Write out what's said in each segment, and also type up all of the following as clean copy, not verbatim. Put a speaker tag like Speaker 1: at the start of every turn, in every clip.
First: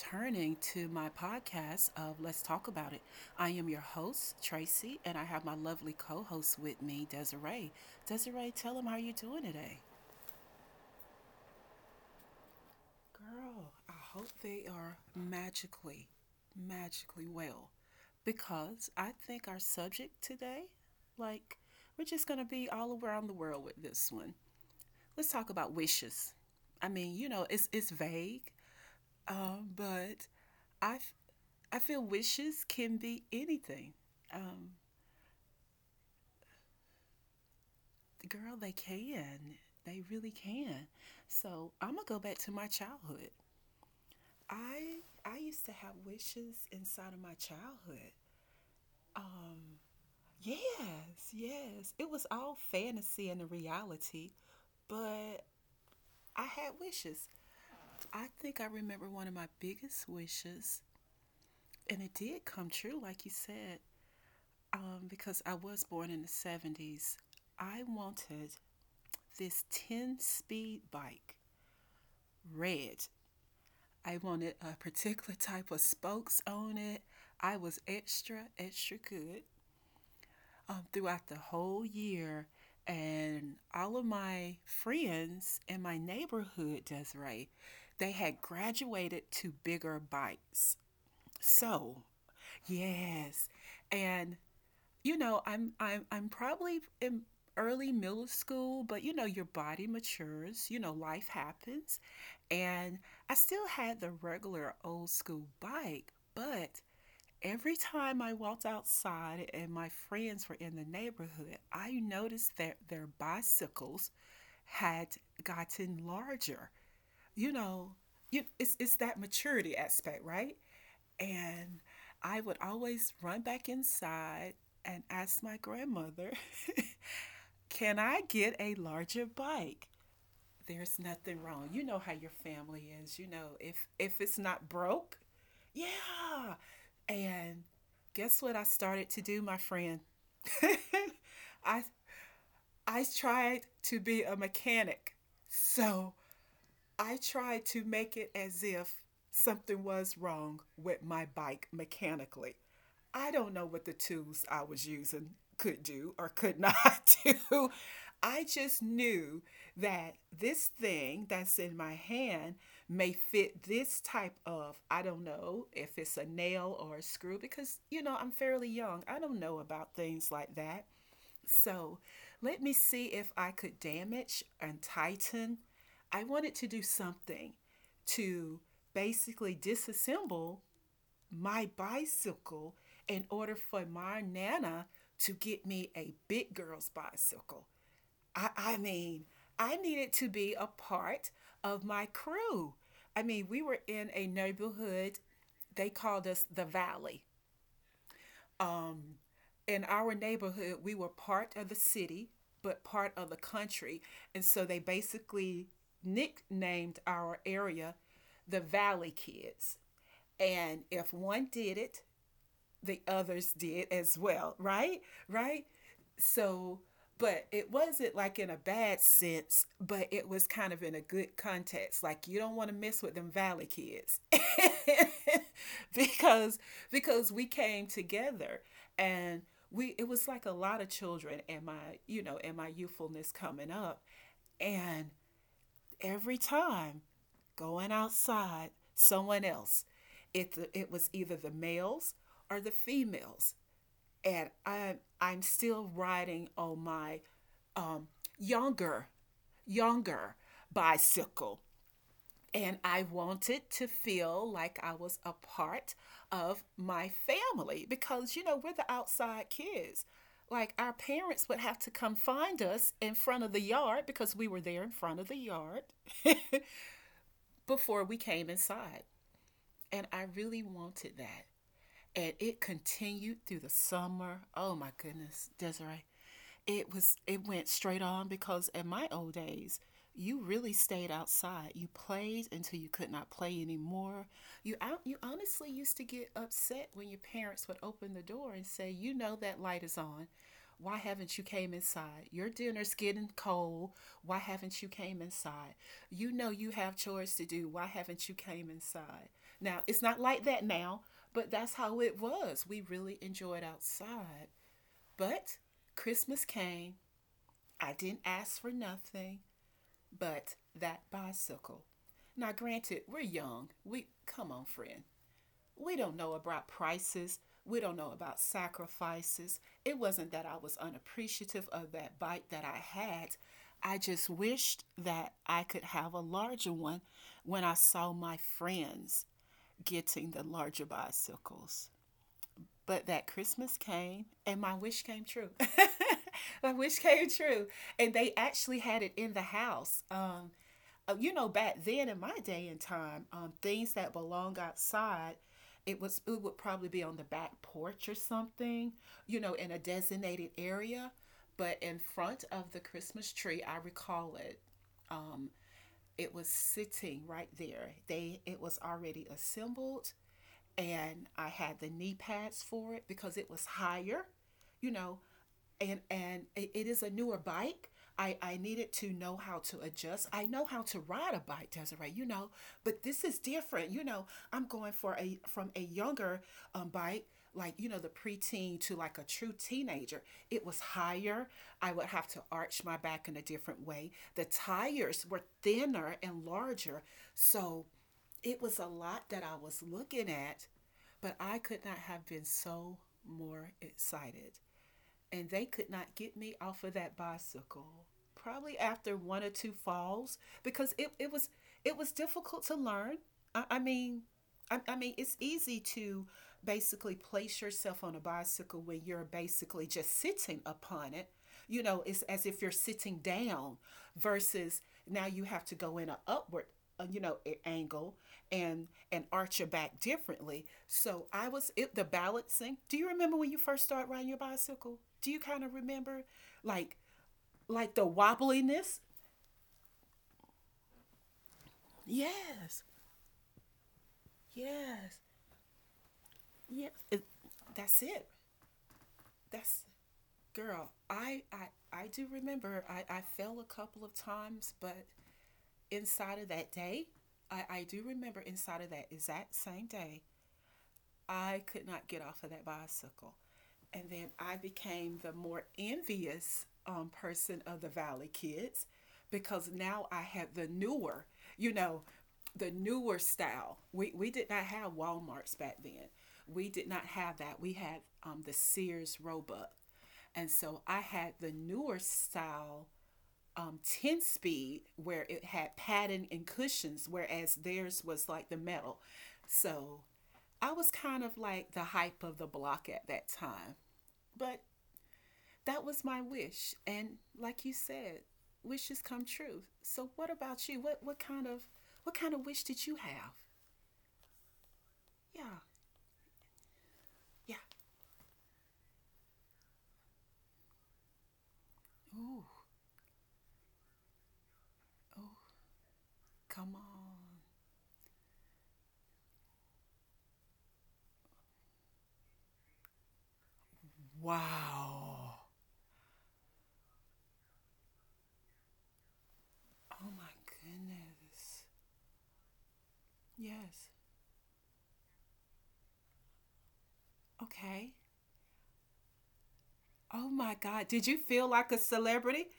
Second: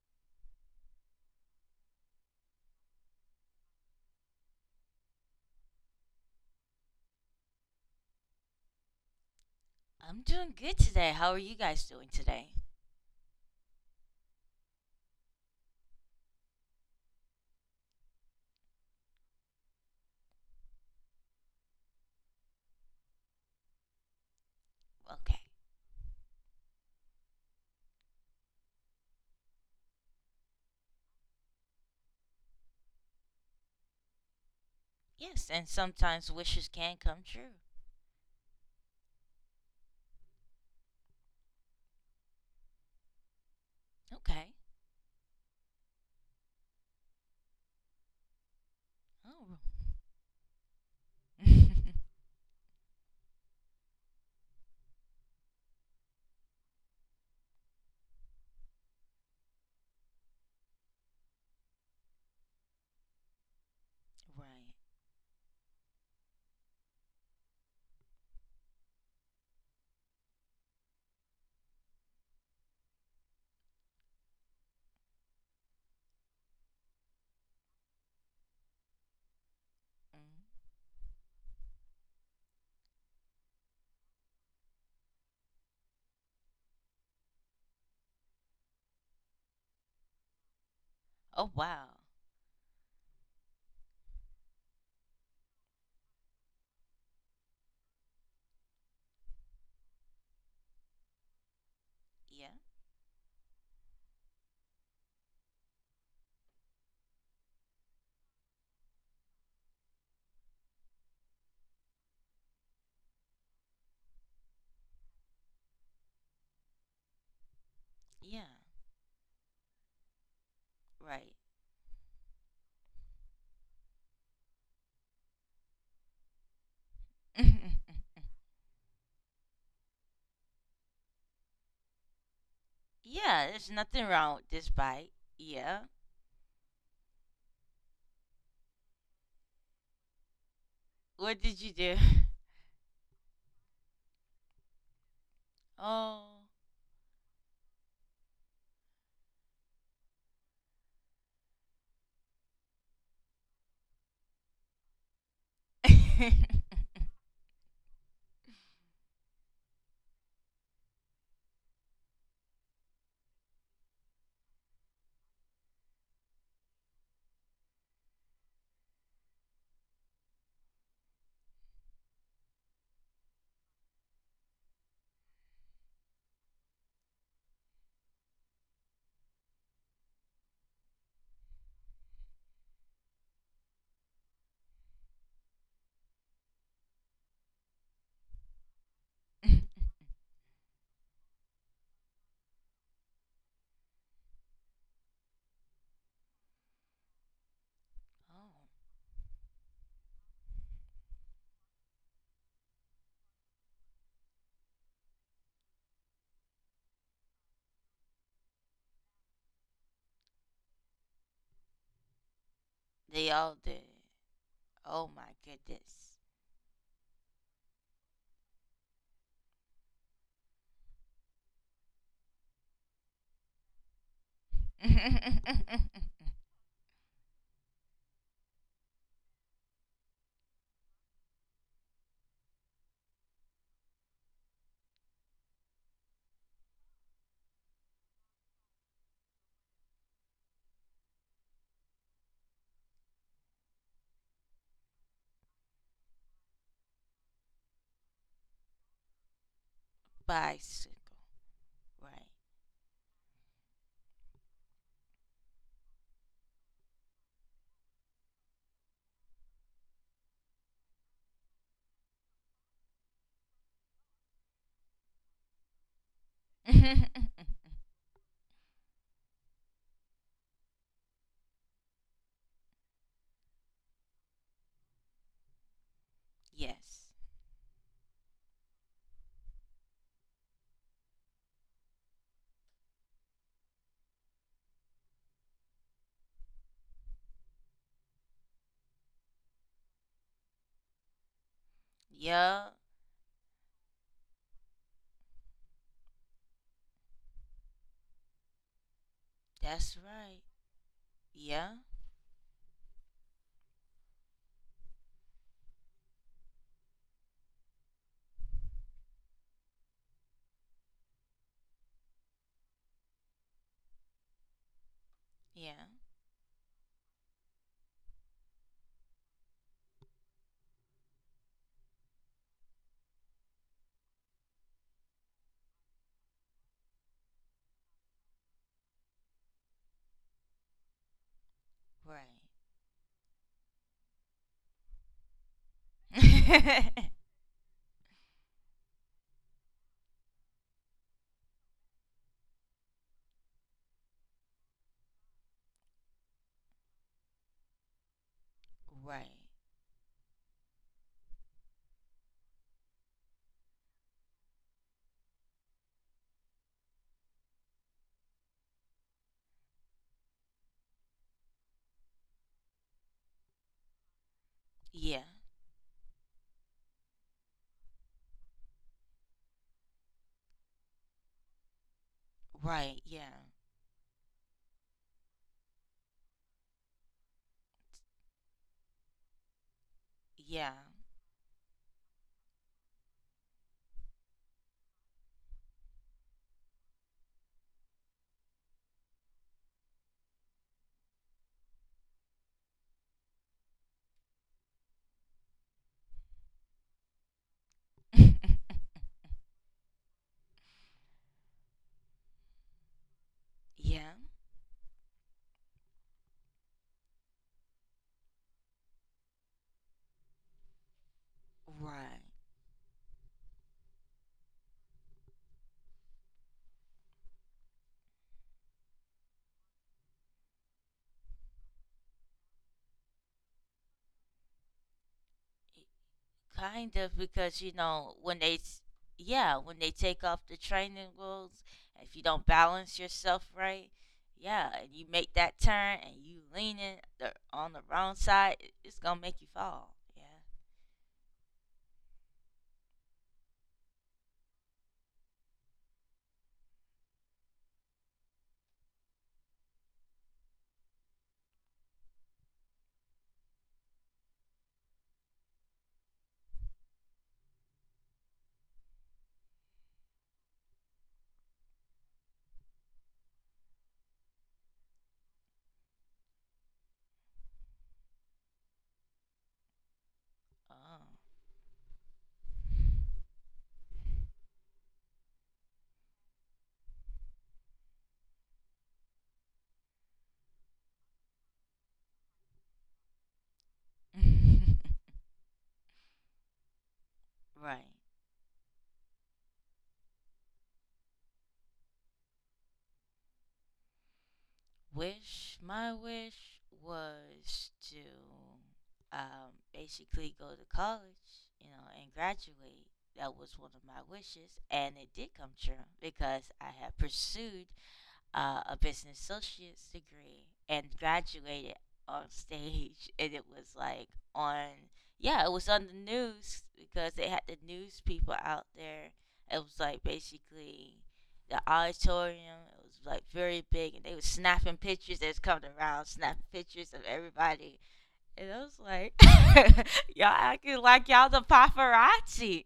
Speaker 1: returning to my podcast of Let's Talk About It. I am your host, Tracy, and I have my lovely co host with me, Desiree. Desiree, tell them how you're doing today.
Speaker 2: I'm doing good today. How are you guys doing today?
Speaker 1: Girl, I hope they are magically, magically well because I think our subject today, like, we're just going to be all around the world with this one. Let's
Speaker 2: Okay.
Speaker 1: talk about wishes. It's vague, but I, f- I feel wishes can be anything. Um,
Speaker 2: Yes, and sometimes wishes can come true.
Speaker 1: Girl, they can. They really can. So I'm gonna go back to my childhood.
Speaker 2: Okay.
Speaker 1: I I used to have wishes inside of my childhood.
Speaker 2: Oh.
Speaker 1: Um, yes, yes.
Speaker 2: Right.
Speaker 1: It was all fantasy and the reality, but I had wishes. I think I remember one of my biggest wishes, and it did come true, like you said, because I was born in the '70s. I wanted this 10 speed bike, red. I wanted a particular type of spokes on it. I was extra, extra good
Speaker 2: Mm.
Speaker 1: throughout the whole year. And all of my friends in my neighborhood, Desiree, they had graduated to bigger bikes.
Speaker 2: Oh, wow.
Speaker 1: So, yes. And I'm probably in early middle school, but you know, your body matures, you know, life happens.
Speaker 2: Yeah.
Speaker 1: And I still had the regular old school bike, but every time I walked outside and my friends were in the neighborhood, I noticed that their bicycles had gotten larger. You know,
Speaker 2: Yeah.
Speaker 1: it's that maturity aspect, right?
Speaker 2: Right.
Speaker 1: And I would always run back inside and ask my grandmother, can I get a larger bike? There's nothing wrong. You know how your family is. You
Speaker 2: Yeah,
Speaker 1: know,
Speaker 2: there's
Speaker 1: if
Speaker 2: nothing
Speaker 1: if
Speaker 2: wrong
Speaker 1: it's
Speaker 2: with this
Speaker 1: not
Speaker 2: bite.
Speaker 1: broke,
Speaker 2: Yeah.
Speaker 1: yeah. And guess what I started to do, my friend?
Speaker 2: What did you
Speaker 1: I
Speaker 2: do?
Speaker 1: I tried to be a mechanic. So
Speaker 2: Oh.
Speaker 1: I tried to make it as if something was wrong with my bike mechanically. I don't know what the tools I was using could do or
Speaker 2: Oh.
Speaker 1: could not do. I just knew that this thing that's in my hand may fit this type of, I don't know if it's a nail or a screw, because, you know, I'm fairly young. I don't know about things like that. So let me see if I could damage and tighten. I wanted to do something to basically disassemble my bicycle in order for my nana to get me a big girl's bicycle. I, I mean, I needed to be a part of my crew. I mean, we were in a neighborhood, they called us the Valley. Um, in our neighborhood, we were part of the city, but part of the country. And so they basically nicknamed our area the Valley Kids. And if one did it, the
Speaker 2: They
Speaker 1: others
Speaker 2: all did.
Speaker 1: did as well, right?
Speaker 2: Oh, my
Speaker 1: Right?
Speaker 2: goodness.
Speaker 1: So, but it wasn't like in a bad sense, but it was kind of in a good context. Like you don't want to mess with them valley kids. because because we came together and we it was like a lot of children and my youthfulness coming up and every time going outside someone else it was either the males or the females and I'm still riding on my um, younger younger
Speaker 2: Bicycle.
Speaker 1: bicycle,
Speaker 2: Right.
Speaker 1: and I wanted to feel like I was a part of my family because you know we're the outside kids. Like our parents would have to come find us in front of the yard because we were there in front of the yard before we came inside. And I really wanted that. And it continued through the summer. Oh my goodness, Desiree,
Speaker 2: Yes.
Speaker 1: it went straight on because in my old days you really stayed outside, you played until you could not play anymore. You honestly used to get upset when your parents would open the door and say, you know, that light is on, why haven't you came inside, your
Speaker 2: Yeah,
Speaker 1: dinner's getting cold, why haven't you came inside, you know you have chores to do, why haven't you came inside. Now
Speaker 2: that's
Speaker 1: it's not
Speaker 2: right.
Speaker 1: like that now, but that's
Speaker 2: Yeah,
Speaker 1: how it was, we really enjoyed outside. But Christmas came, I didn't ask for nothing but that bicycle. Now, granted, we're young. We, come on, friend.
Speaker 2: yeah,
Speaker 1: We don't know about prices. We don't know about sacrifices. It wasn't that I was unappreciative of that bike that I had. I just wished that I could have a larger one when I saw my friends getting the larger bicycles.
Speaker 2: right.
Speaker 1: But that Christmas came and my wish came true. my wish came true. And they actually had it in the house. You know, back then in my day and time, things that belong outside, it would probably be on the back porch or something,
Speaker 2: Right.
Speaker 1: you know, in a designated area. But in front of the Christmas tree, I recall it. Um, it was sitting right there. They It was already assembled and I had the knee pads for it because it was higher, you know,
Speaker 2: Yeah,
Speaker 1: and it is a newer bike. I needed to know how to adjust. I know how to ride a bike, Desiree, you know,
Speaker 2: right.
Speaker 1: but this
Speaker 2: Yeah,
Speaker 1: is different. You know, I'm going for a from a younger bike, like you know, the preteen to like a true teenager. It
Speaker 2: yeah,
Speaker 1: was higher. I would have to arch my back in a different way. The tires were thinner and larger, so it was a lot that I was looking at but I could not have been so more excited. And they could not get me off of that bicycle. Probably after one or two falls, because it was difficult to learn. I, I
Speaker 2: yeah,
Speaker 1: mean, I mean, it's easy to basically place yourself on a bicycle when you're basically just sitting upon it. You know,
Speaker 2: right.
Speaker 1: it's as if you're sitting down versus now you have to go in an upward, you know, angle and arch your back differently. So I was it, the balancing. Do you remember when you first started riding your bicycle? Do you kind of remember,
Speaker 2: Kind
Speaker 1: like
Speaker 2: of because, you
Speaker 1: the
Speaker 2: know, when they, s-
Speaker 1: wobbliness?
Speaker 2: yeah, when they take off the training wheels, if you don't
Speaker 1: Yes.
Speaker 2: balance yourself right, yeah, and you
Speaker 1: Yes.
Speaker 2: make that turn and you
Speaker 1: Yes.
Speaker 2: leaning on the
Speaker 1: That's
Speaker 2: wrong
Speaker 1: it.
Speaker 2: side, it- it's gonna make you
Speaker 1: That's
Speaker 2: fall. Yeah.
Speaker 1: Girl, I do remember I fell a couple of times, but inside of that day, I do remember inside of that exact same day, I could not get off of that bicycle. And then I became the more envious person of the Valley kids because now I had the newer, you know, the newer style. We did not have Walmarts back then. We did not have that. We had the Sears Roebuck. And so
Speaker 2: Oh.
Speaker 1: I had the newer style 10 speed where it had padding and cushions, whereas theirs was like the metal. So I was kind of like the hype of the block at that time. But that was my wish. And like you
Speaker 2: Right.
Speaker 1: said, wishes come true. So what about you? What what kind of wish did you have?
Speaker 2: Wish
Speaker 1: Yeah,
Speaker 2: my wish
Speaker 1: yeah.
Speaker 2: was to basically go to college, you know, and
Speaker 1: Ooh,
Speaker 2: graduate. That was one of my wishes, and it did come true because I
Speaker 1: come
Speaker 2: have
Speaker 1: on.
Speaker 2: pursued a business associate's degree and graduated on stage and it was like on yeah, it
Speaker 1: Wow.
Speaker 2: was on the news because they had the news people out there. It was like
Speaker 1: Oh my
Speaker 2: basically the
Speaker 1: goodness.
Speaker 2: auditorium. It was like very big
Speaker 1: Yes.
Speaker 2: and they were snapping pictures. They was coming around snapping pictures of everybody,
Speaker 1: Okay.
Speaker 2: and I was like y'all
Speaker 1: Oh my
Speaker 2: acting
Speaker 1: God.
Speaker 2: like
Speaker 1: Did you
Speaker 2: y'all the
Speaker 1: feel like a celebrity?
Speaker 2: paparazzi.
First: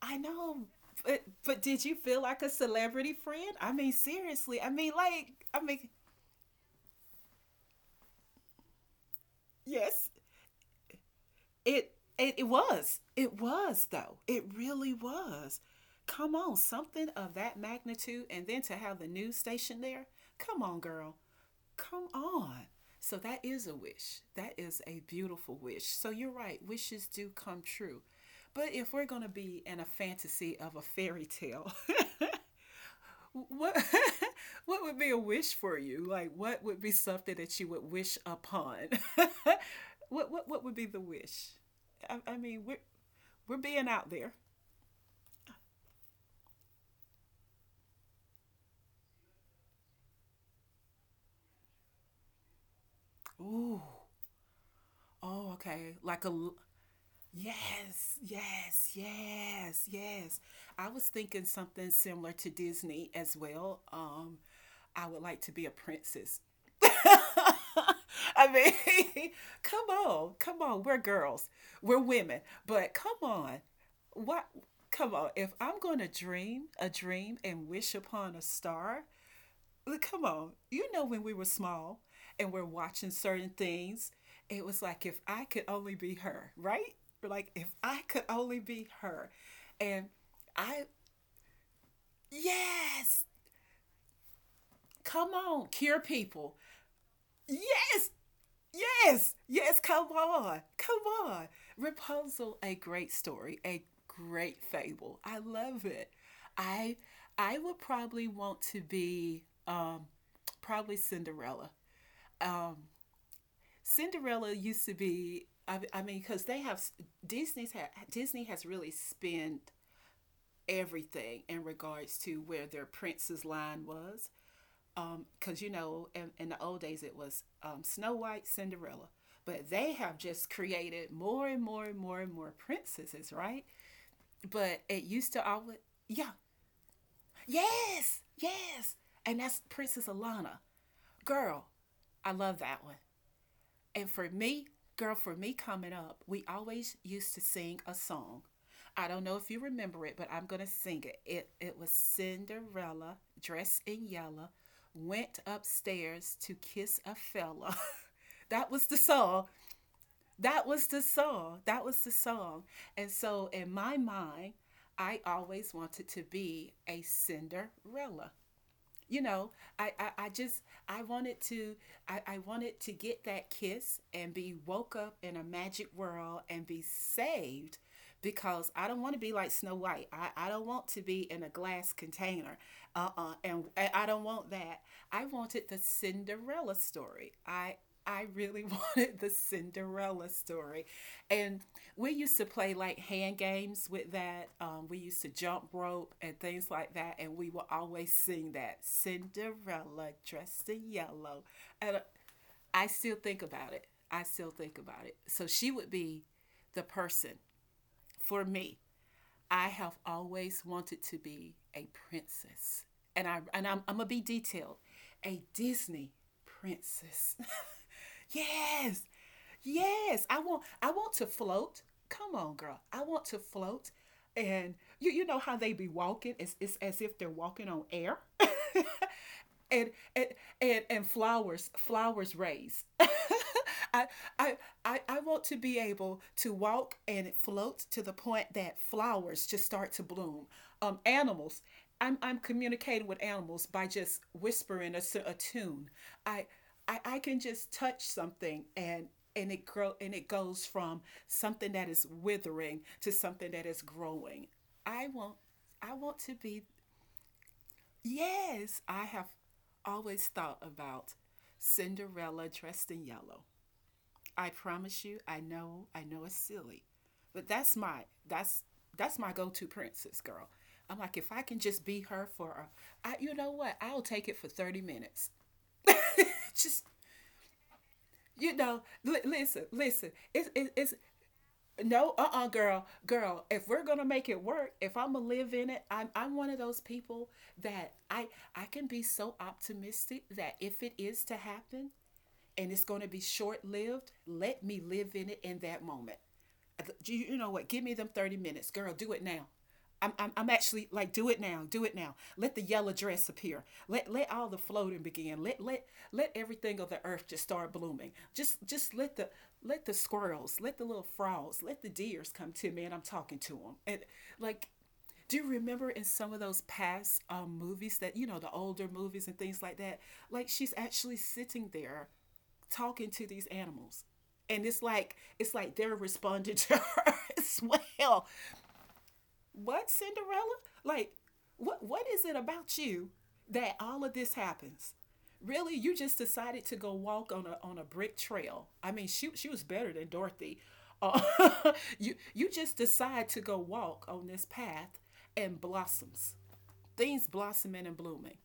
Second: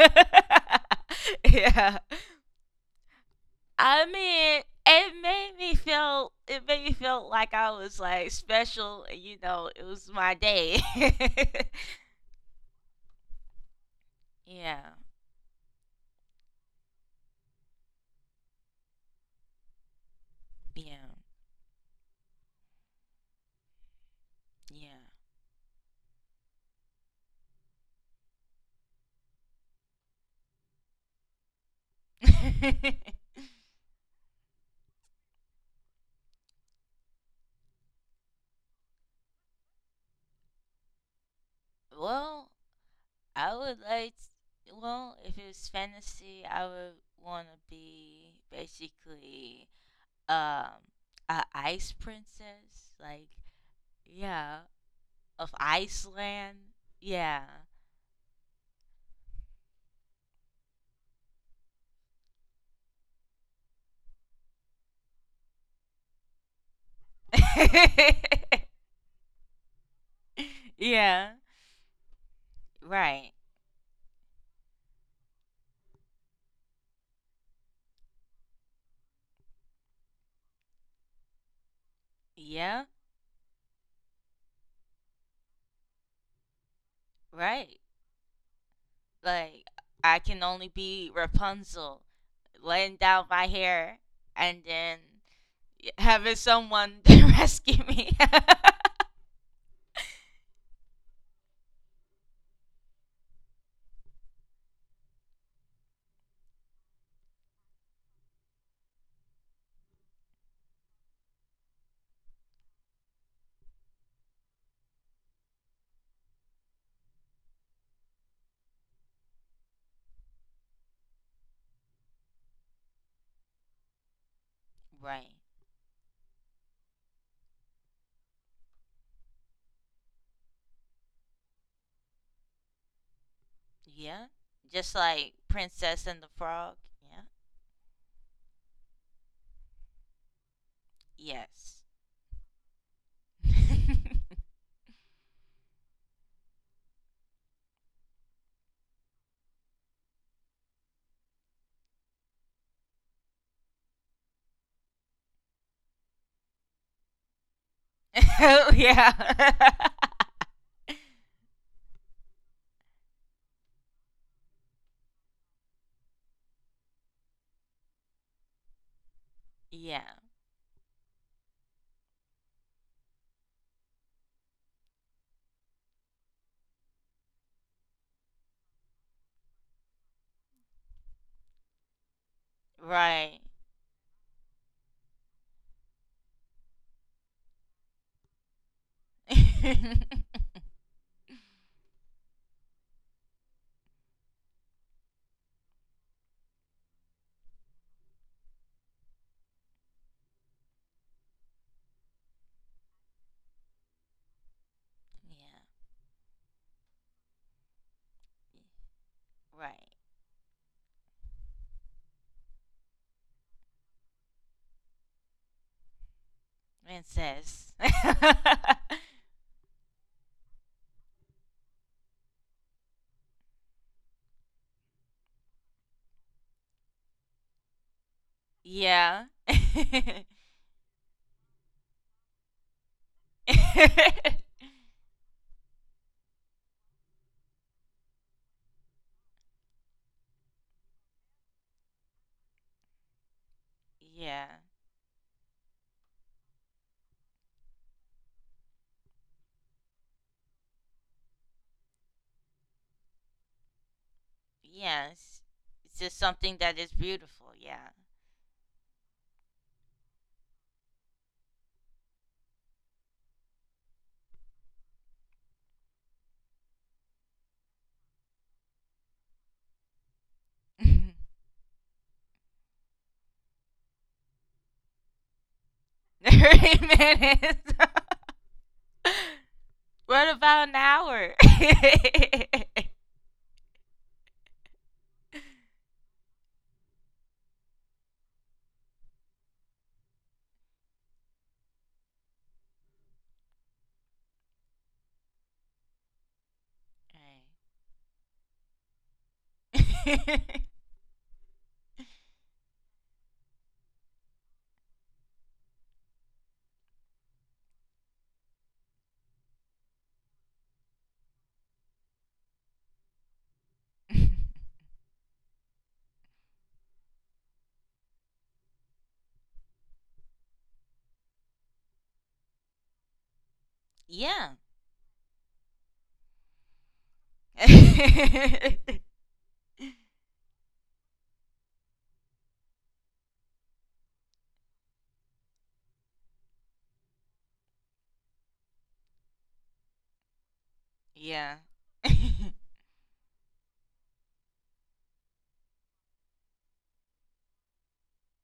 Speaker 1: I know. But did you
Speaker 2: Yeah,
Speaker 1: feel like a celebrity friend? I mean,
Speaker 2: I
Speaker 1: seriously.
Speaker 2: mean,
Speaker 1: I mean,
Speaker 2: it
Speaker 1: like,
Speaker 2: made
Speaker 1: I
Speaker 2: me
Speaker 1: mean,
Speaker 2: feel it made me feel like I was like special, and, you know, it
Speaker 1: yes,
Speaker 2: was my day.
Speaker 1: it, it was. It was, though. It
Speaker 2: Yeah,
Speaker 1: really was. Come on, something of that magnitude, and then to have the news station there. Come on,
Speaker 2: yeah,
Speaker 1: girl. Come on. So that is a wish. That is a
Speaker 2: yeah.
Speaker 1: beautiful wish. So you're right, wishes do come true. But if we're going to be in a fantasy of a fairy tale, what what would be a wish for you? Like what would be something that you would wish upon? What would be the wish?
Speaker 2: Well,
Speaker 1: We're
Speaker 2: I would
Speaker 1: being out
Speaker 2: like,
Speaker 1: there.
Speaker 2: well, if it was fantasy, I would want to be basically um a ice princess, like
Speaker 1: Ooh.
Speaker 2: yeah,
Speaker 1: Oh,
Speaker 2: of
Speaker 1: okay. Like a
Speaker 2: Iceland. Yeah.
Speaker 1: yes, yes, yes, yes. I was thinking something similar to Disney as well. I would like to be a princess. I mean, come on, come on. We're
Speaker 2: Yeah.
Speaker 1: girls, we're women, but come
Speaker 2: Right.
Speaker 1: on, what? Come on. If I'm going to dream a dream and wish upon a star, come on. You know, when we were small and we're
Speaker 2: Yeah,
Speaker 1: watching certain things, it was like if I could only be her, right? Like if
Speaker 2: right.
Speaker 1: I could only be her,
Speaker 2: Like
Speaker 1: and
Speaker 2: I can only
Speaker 1: I
Speaker 2: be Rapunzel, laying
Speaker 1: yes,
Speaker 2: down my hair and then
Speaker 1: come on, cure
Speaker 2: having
Speaker 1: people.
Speaker 2: someone to rescue
Speaker 1: Yes,
Speaker 2: me.
Speaker 1: yes, yes, come on, come on. Rapunzel, a great story, a great fable. I love it. I I would probably want to be probably Cinderella. Um, Cinderella used to be. I mean, because they have Disney has really spent everything in regards to where their prince's line was.
Speaker 2: Right.
Speaker 1: Because you know in the old days it was Snow White, Cinderella, but they have just created more and more and more and more princesses, right?
Speaker 2: Yeah.
Speaker 1: But
Speaker 2: Just
Speaker 1: it used
Speaker 2: like
Speaker 1: to always...
Speaker 2: Princess and the
Speaker 1: Yeah,
Speaker 2: Frog.
Speaker 1: yes, yes, and that's Princess Alana,
Speaker 2: Yeah.
Speaker 1: girl.
Speaker 2: Yes.
Speaker 1: I love that one. and for me, Girl, for me coming up, we always used to sing a song. I don't know if you remember it, but I'm gonna sing it. It was Cinderella dressed in yellow, went upstairs to kiss a fella. That
Speaker 2: Oh
Speaker 1: was the song.
Speaker 2: yeah.
Speaker 1: That was the song. That was the song. And so in my mind, I always wanted to be a Cinderella you know
Speaker 2: Yeah.
Speaker 1: I just I wanted to... I wanted to get that kiss and be woke up in a magic world and be saved, because I don't want to be like Snow White. I don't want to be in a glass container. Uh-uh,
Speaker 2: Right.
Speaker 1: and I don't want that. I wanted the Cinderella story. I really wanted the
Speaker 2: Yeah.
Speaker 1: Cinderella story. And we used to play like hand games with that. We used to jump rope and things like that, and we would always sing that Cinderella dressed in yellow. And I still think about it. I still think about it. So she would be the person for me. I
Speaker 2: Right.
Speaker 1: have always wanted to be a princess, and I'm gonna be detailed, a Disney princess.
Speaker 2: Princess.
Speaker 1: Yes, yes, I want to float. Come on, girl. I want to float. And you know how they be walking? It's as if they're walking on air.
Speaker 2: Yeah.
Speaker 1: and and and flowers raise. I, I I want to be able to walk and float to the point that flowers just start to bloom. Um, animals. I'm communicating with animals by just
Speaker 2: Yeah.
Speaker 1: whispering a tune. I, I can just touch something, and it grow, and it goes from something that is withering to something that is growing. i want
Speaker 2: Yes.
Speaker 1: I
Speaker 2: It's
Speaker 1: want
Speaker 2: just
Speaker 1: to
Speaker 2: something
Speaker 1: be...
Speaker 2: that is beautiful. Yeah.
Speaker 1: Yes, I have always thought about Cinderella dressed in yellow. I promise you, I know it's silly, but that's that's my go-to princess, girl. I'm like, if I can just be her for you know what? I'll take it for 30 minutes.
Speaker 2: 30
Speaker 1: Just,
Speaker 2: minutes.
Speaker 1: you know, listen, listen.
Speaker 2: What about an
Speaker 1: It's...
Speaker 2: hour?
Speaker 1: No, uh, girl, girl, if we're gonna make it work, if I'm gonna live in it, I'm one of those people, that I can be so optimistic that if it is to happen, and it's going to be short lived, let me live in it in that moment. You know what? Give me them 30 minutes. Girl, do it now.
Speaker 2: Right.
Speaker 1: I'm actually like, do it now, do it now. Let the yellow dress appear. Let all the floating begin. Let let let everything of the earth just start blooming. Just let the squirrels, let the little frogs, let the deers come to me, and I'm talking to them. And like, do you remember in some of those past movies, that you know, the older movies and things like that, like she's actually sitting there talking to these animals?
Speaker 2: Yeah.
Speaker 1: And it's like they're responding to her as well. What, Cinderella? Like, what is it about you that all of this happens? Really, you just decided to go walk on a brick trail. I mean, she was better than Dorothy.
Speaker 2: Yeah.
Speaker 1: Uh, you just decide to go walk on this path, and blossoms. Things blossoming and blooming.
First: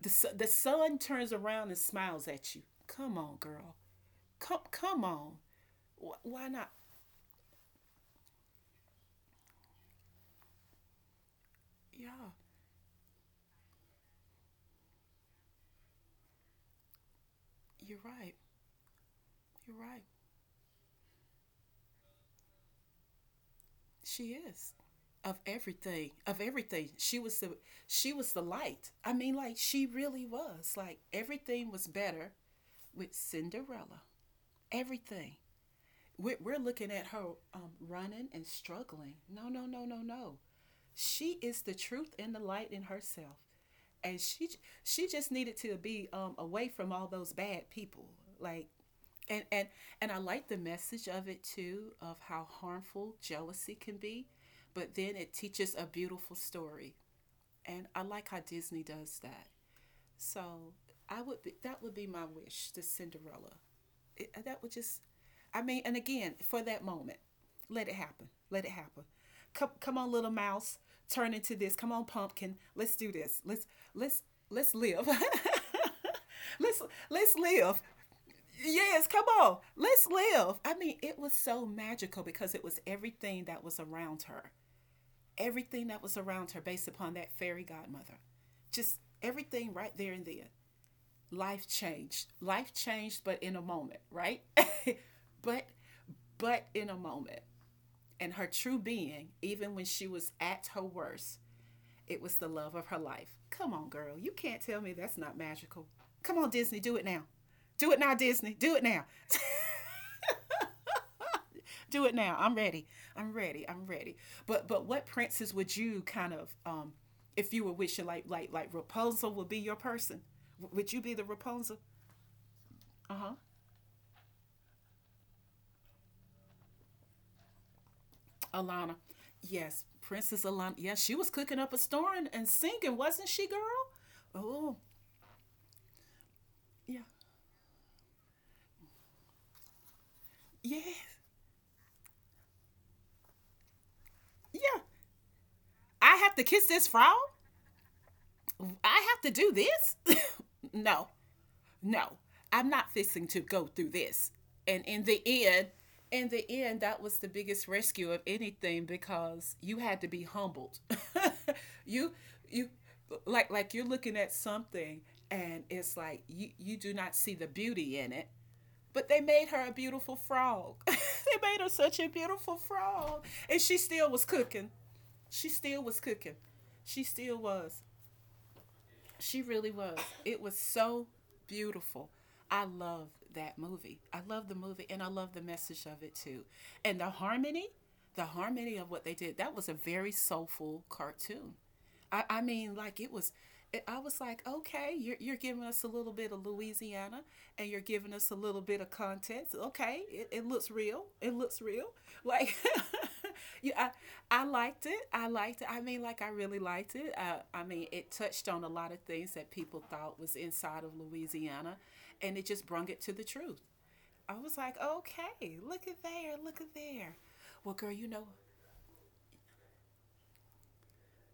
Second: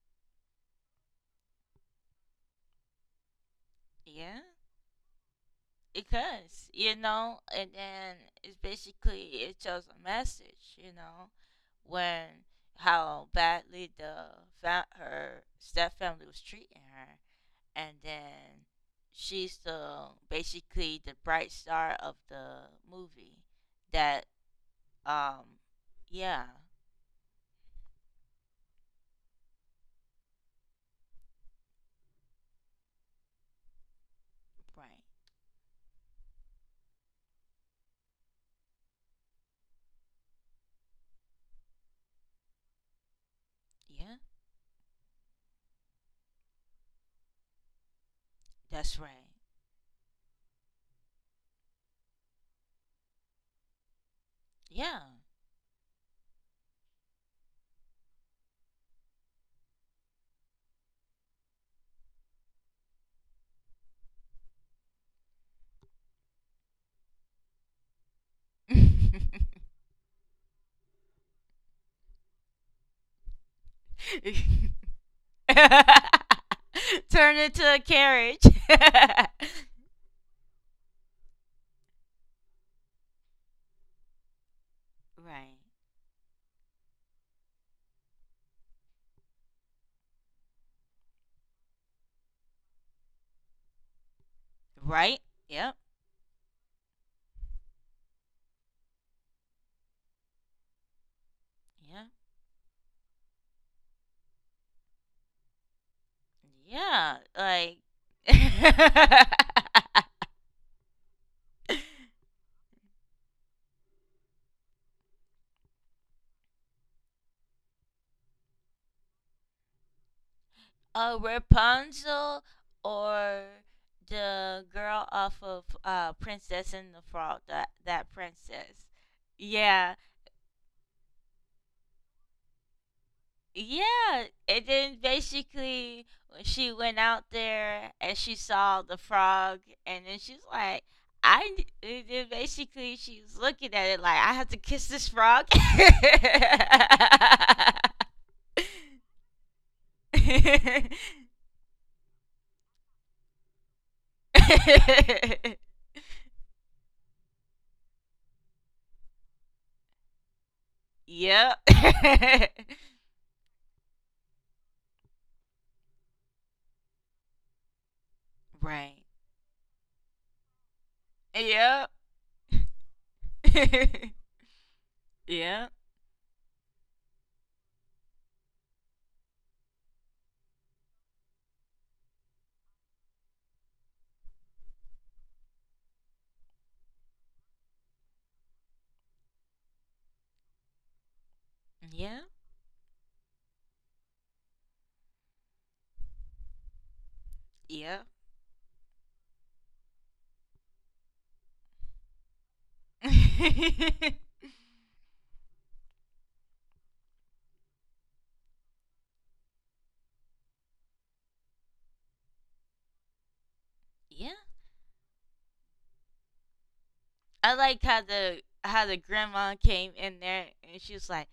Speaker 1: The, the sun turns around and smiles at you. Come on, girl.
Speaker 2: Yeah.
Speaker 1: Come, come on. Why
Speaker 2: Because
Speaker 1: not?
Speaker 2: you know, and then it's basically, it shows a message, you know, when
Speaker 1: Yeah,
Speaker 2: how badly the fa- her step family was treating her, and
Speaker 1: you're right.
Speaker 2: then she's
Speaker 1: You're right.
Speaker 2: the basically the bright star of the movie, that
Speaker 1: She is of
Speaker 2: um
Speaker 1: everything. Of
Speaker 2: yeah,
Speaker 1: everything. She was the light. I mean, like she really was. Like everything was better with Cinderella.
Speaker 2: right,
Speaker 1: Everything. We're looking at her, running and struggling. No, no, no, no, no. She is the truth and the light in herself,
Speaker 2: yeah,
Speaker 1: and she just needed to be, away from all those bad people. Like,
Speaker 2: that's right,
Speaker 1: and and and I like the message of it too, of how harmful jealousy can be, but
Speaker 2: yeah.
Speaker 1: then it teaches a beautiful story, and I like how Disney does that. So I would be, that would be my wish to Cinderella. It, that would just, I mean, and again, for that moment, let it happen. Let it happen. Come, come on, little mouse, turn into this. Come on, pumpkin, let's do this. Let's let's live. let's let's
Speaker 2: Turn into
Speaker 1: live.
Speaker 2: a carriage.
Speaker 1: Yes, come on. Let's live. I mean, it was so magical, because it was everything that was around her.
Speaker 2: Right.
Speaker 1: Everything that was around her, based upon that fairy godmother. Just everything right there and then. Life changed. Life changed, but in a moment, right?
Speaker 2: Right?
Speaker 1: but
Speaker 2: Yep.
Speaker 1: but in a moment. And her true being, even when she was at her worst,
Speaker 2: Yeah.
Speaker 1: it was the love of her life. Come on, girl. You can't tell me that's not magical. Come on, Disney, do it now.
Speaker 2: Yeah. Like
Speaker 1: Do it now, Disney. Do it now. Do it now. I'm ready. I'm ready. I'm ready. But what princess would you kind of, um, if you were wishing, like Rapunzel would be your person? Would you be
Speaker 2: uh,
Speaker 1: the Rapunzel?
Speaker 2: Rapunzel
Speaker 1: Uh-huh.
Speaker 2: or the girl off of uh, Princess and the Frog, that that princess.
Speaker 1: Alana. Yes,
Speaker 2: Yeah.
Speaker 1: Princess Alana. Yes, she was cooking up a storm and singing, wasn't she, girl?
Speaker 2: Yeah, and
Speaker 1: Oh,
Speaker 2: then basically when she
Speaker 1: yeah.
Speaker 2: went out there and she saw the frog, and then she's like,
Speaker 1: Yes.
Speaker 2: "I." n- And then basically she was looking at it like, "I have to
Speaker 1: Yeah.
Speaker 2: kiss this frog."
Speaker 1: I have to kiss this frog? I have to do this? No. No, I'm not fixing to go through this. And in the end, that was the biggest rescue of anything, because you had to be humbled.
Speaker 2: Yep.
Speaker 1: you, you, like you're looking at something, and it's like, you do not see the beauty in it. But
Speaker 2: Right.
Speaker 1: they made her a beautiful frog. They made her
Speaker 2: Yep.
Speaker 1: such a beautiful frog. And she still was cooking. She
Speaker 2: Yep.
Speaker 1: still was cooking. She still was. She really was. It was so beautiful. I love that movie. I love the movie, and I love the message of it too. And the harmony of what they did, that was a very soulful cartoon. I,
Speaker 2: Yep.
Speaker 1: I mean, like it was, I was like, okay, you're giving us a little bit of Louisiana, and you're giving
Speaker 2: Yep.
Speaker 1: us a little bit of context. Okay, it looks real. It looks real. Like, you, I, I liked it. I liked it. I mean, like, I really liked it. I mean, it touched on a lot of things that people thought was inside of Louisiana, and it just brung it to the truth. I
Speaker 2: Yeah.
Speaker 1: was like, okay, look at there, look at there.
Speaker 2: I
Speaker 1: Well,
Speaker 2: like
Speaker 1: girl, you know,
Speaker 2: how the grandma came in there and she was like,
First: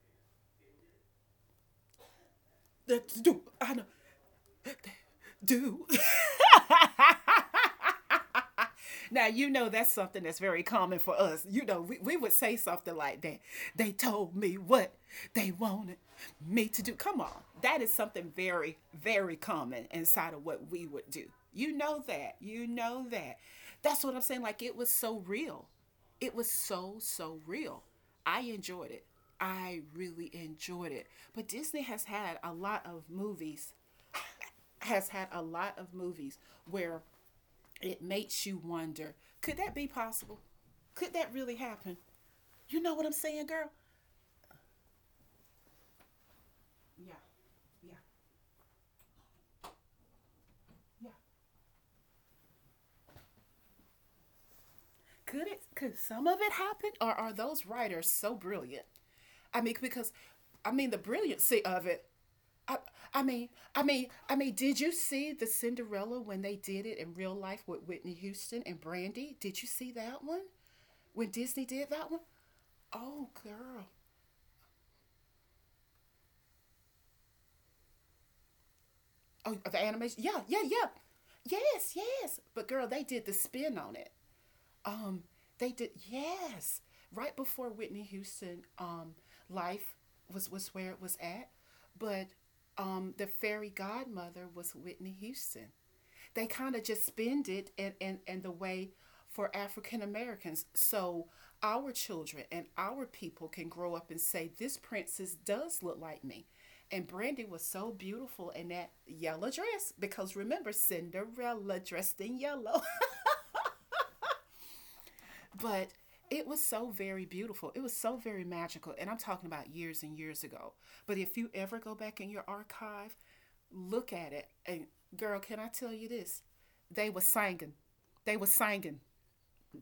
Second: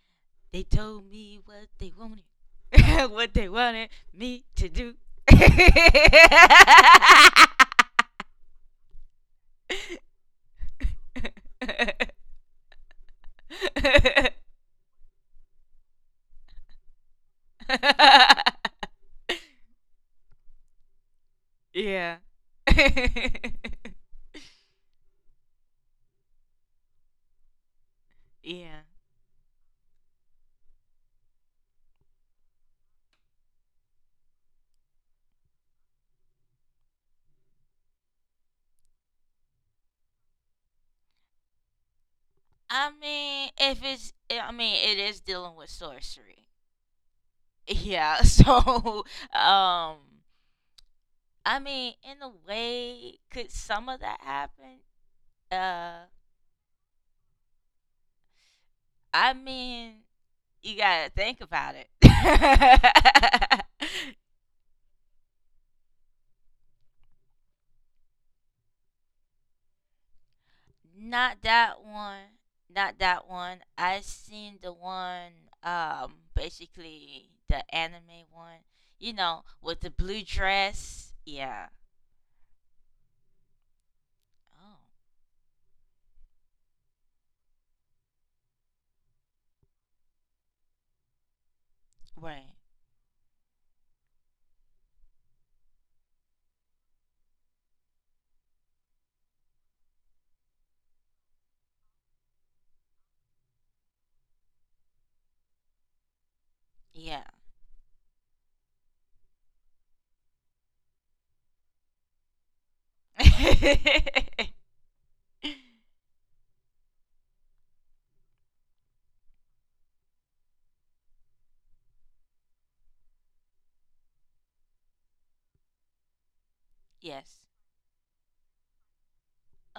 Speaker 2: "They told me what they wanted,
Speaker 1: that's
Speaker 2: what
Speaker 1: do.
Speaker 2: they
Speaker 1: I know,
Speaker 2: wanted me to do."
Speaker 1: do. Now you know that's something that's very common for us. You know, we would say something like that. They told me what they wanted me to do. Come on. That is something very, very common inside of what we would do. You know
Speaker 2: Yeah.
Speaker 1: that. You know that. That's what I'm saying. Like it was so real. It was so, so real. I
Speaker 2: Yeah.
Speaker 1: enjoyed it. I really enjoyed it. But Disney has had a lot of movies, has had a lot of movies where it makes you wonder, could that be possible? Could that really happen? You
Speaker 2: I
Speaker 1: know what I'm saying,
Speaker 2: mean,
Speaker 1: girl?
Speaker 2: if it's, I mean, it is dealing with sorcery.
Speaker 1: Yeah. Yeah.
Speaker 2: Yeah, so um
Speaker 1: Yeah.
Speaker 2: I mean, in a way, could some of that happen?
Speaker 1: Could it? Could
Speaker 2: Uh,
Speaker 1: some of it happen? Or are those writers so brilliant?
Speaker 2: I
Speaker 1: I mean,
Speaker 2: mean,
Speaker 1: because, I
Speaker 2: you
Speaker 1: mean, the
Speaker 2: gotta think
Speaker 1: brilliancy
Speaker 2: about
Speaker 1: of
Speaker 2: it.
Speaker 1: it. I, I mean, did you see the Cinderella when they did it in real life with Whitney Houston and Brandy? Did you see that one? When
Speaker 2: Not
Speaker 1: Disney
Speaker 2: that
Speaker 1: did that one?
Speaker 2: one. Not that
Speaker 1: Oh,
Speaker 2: one.
Speaker 1: girl.
Speaker 2: I seen the one, basically the anime one. You know,
Speaker 1: Oh, the
Speaker 2: with the
Speaker 1: animation.
Speaker 2: blue
Speaker 1: Yeah, yeah, yeah.
Speaker 2: dress. Yeah.
Speaker 1: Yes, yes. But girl, they did the spin on it.
Speaker 2: Oh,
Speaker 1: Um, they did, yes, right before Whitney Houston, um, life was where it was at, but
Speaker 2: right.
Speaker 1: um, the fairy godmother was Whitney Houston. They kind of just spend it, and and the way, for African Americans, so our children and our people can grow up and say this princess does look like me. And
Speaker 2: Yeah.
Speaker 1: Brandy was so beautiful in that yellow dress, because remember, Cinderella dressed in yellow. But it was so very beautiful. It was so very magical. And I'm talking about years and years ago. But if you ever go back in your archive, look at it. And girl, can I tell you this? They were
Speaker 2: Yes.
Speaker 1: singing. They were singing.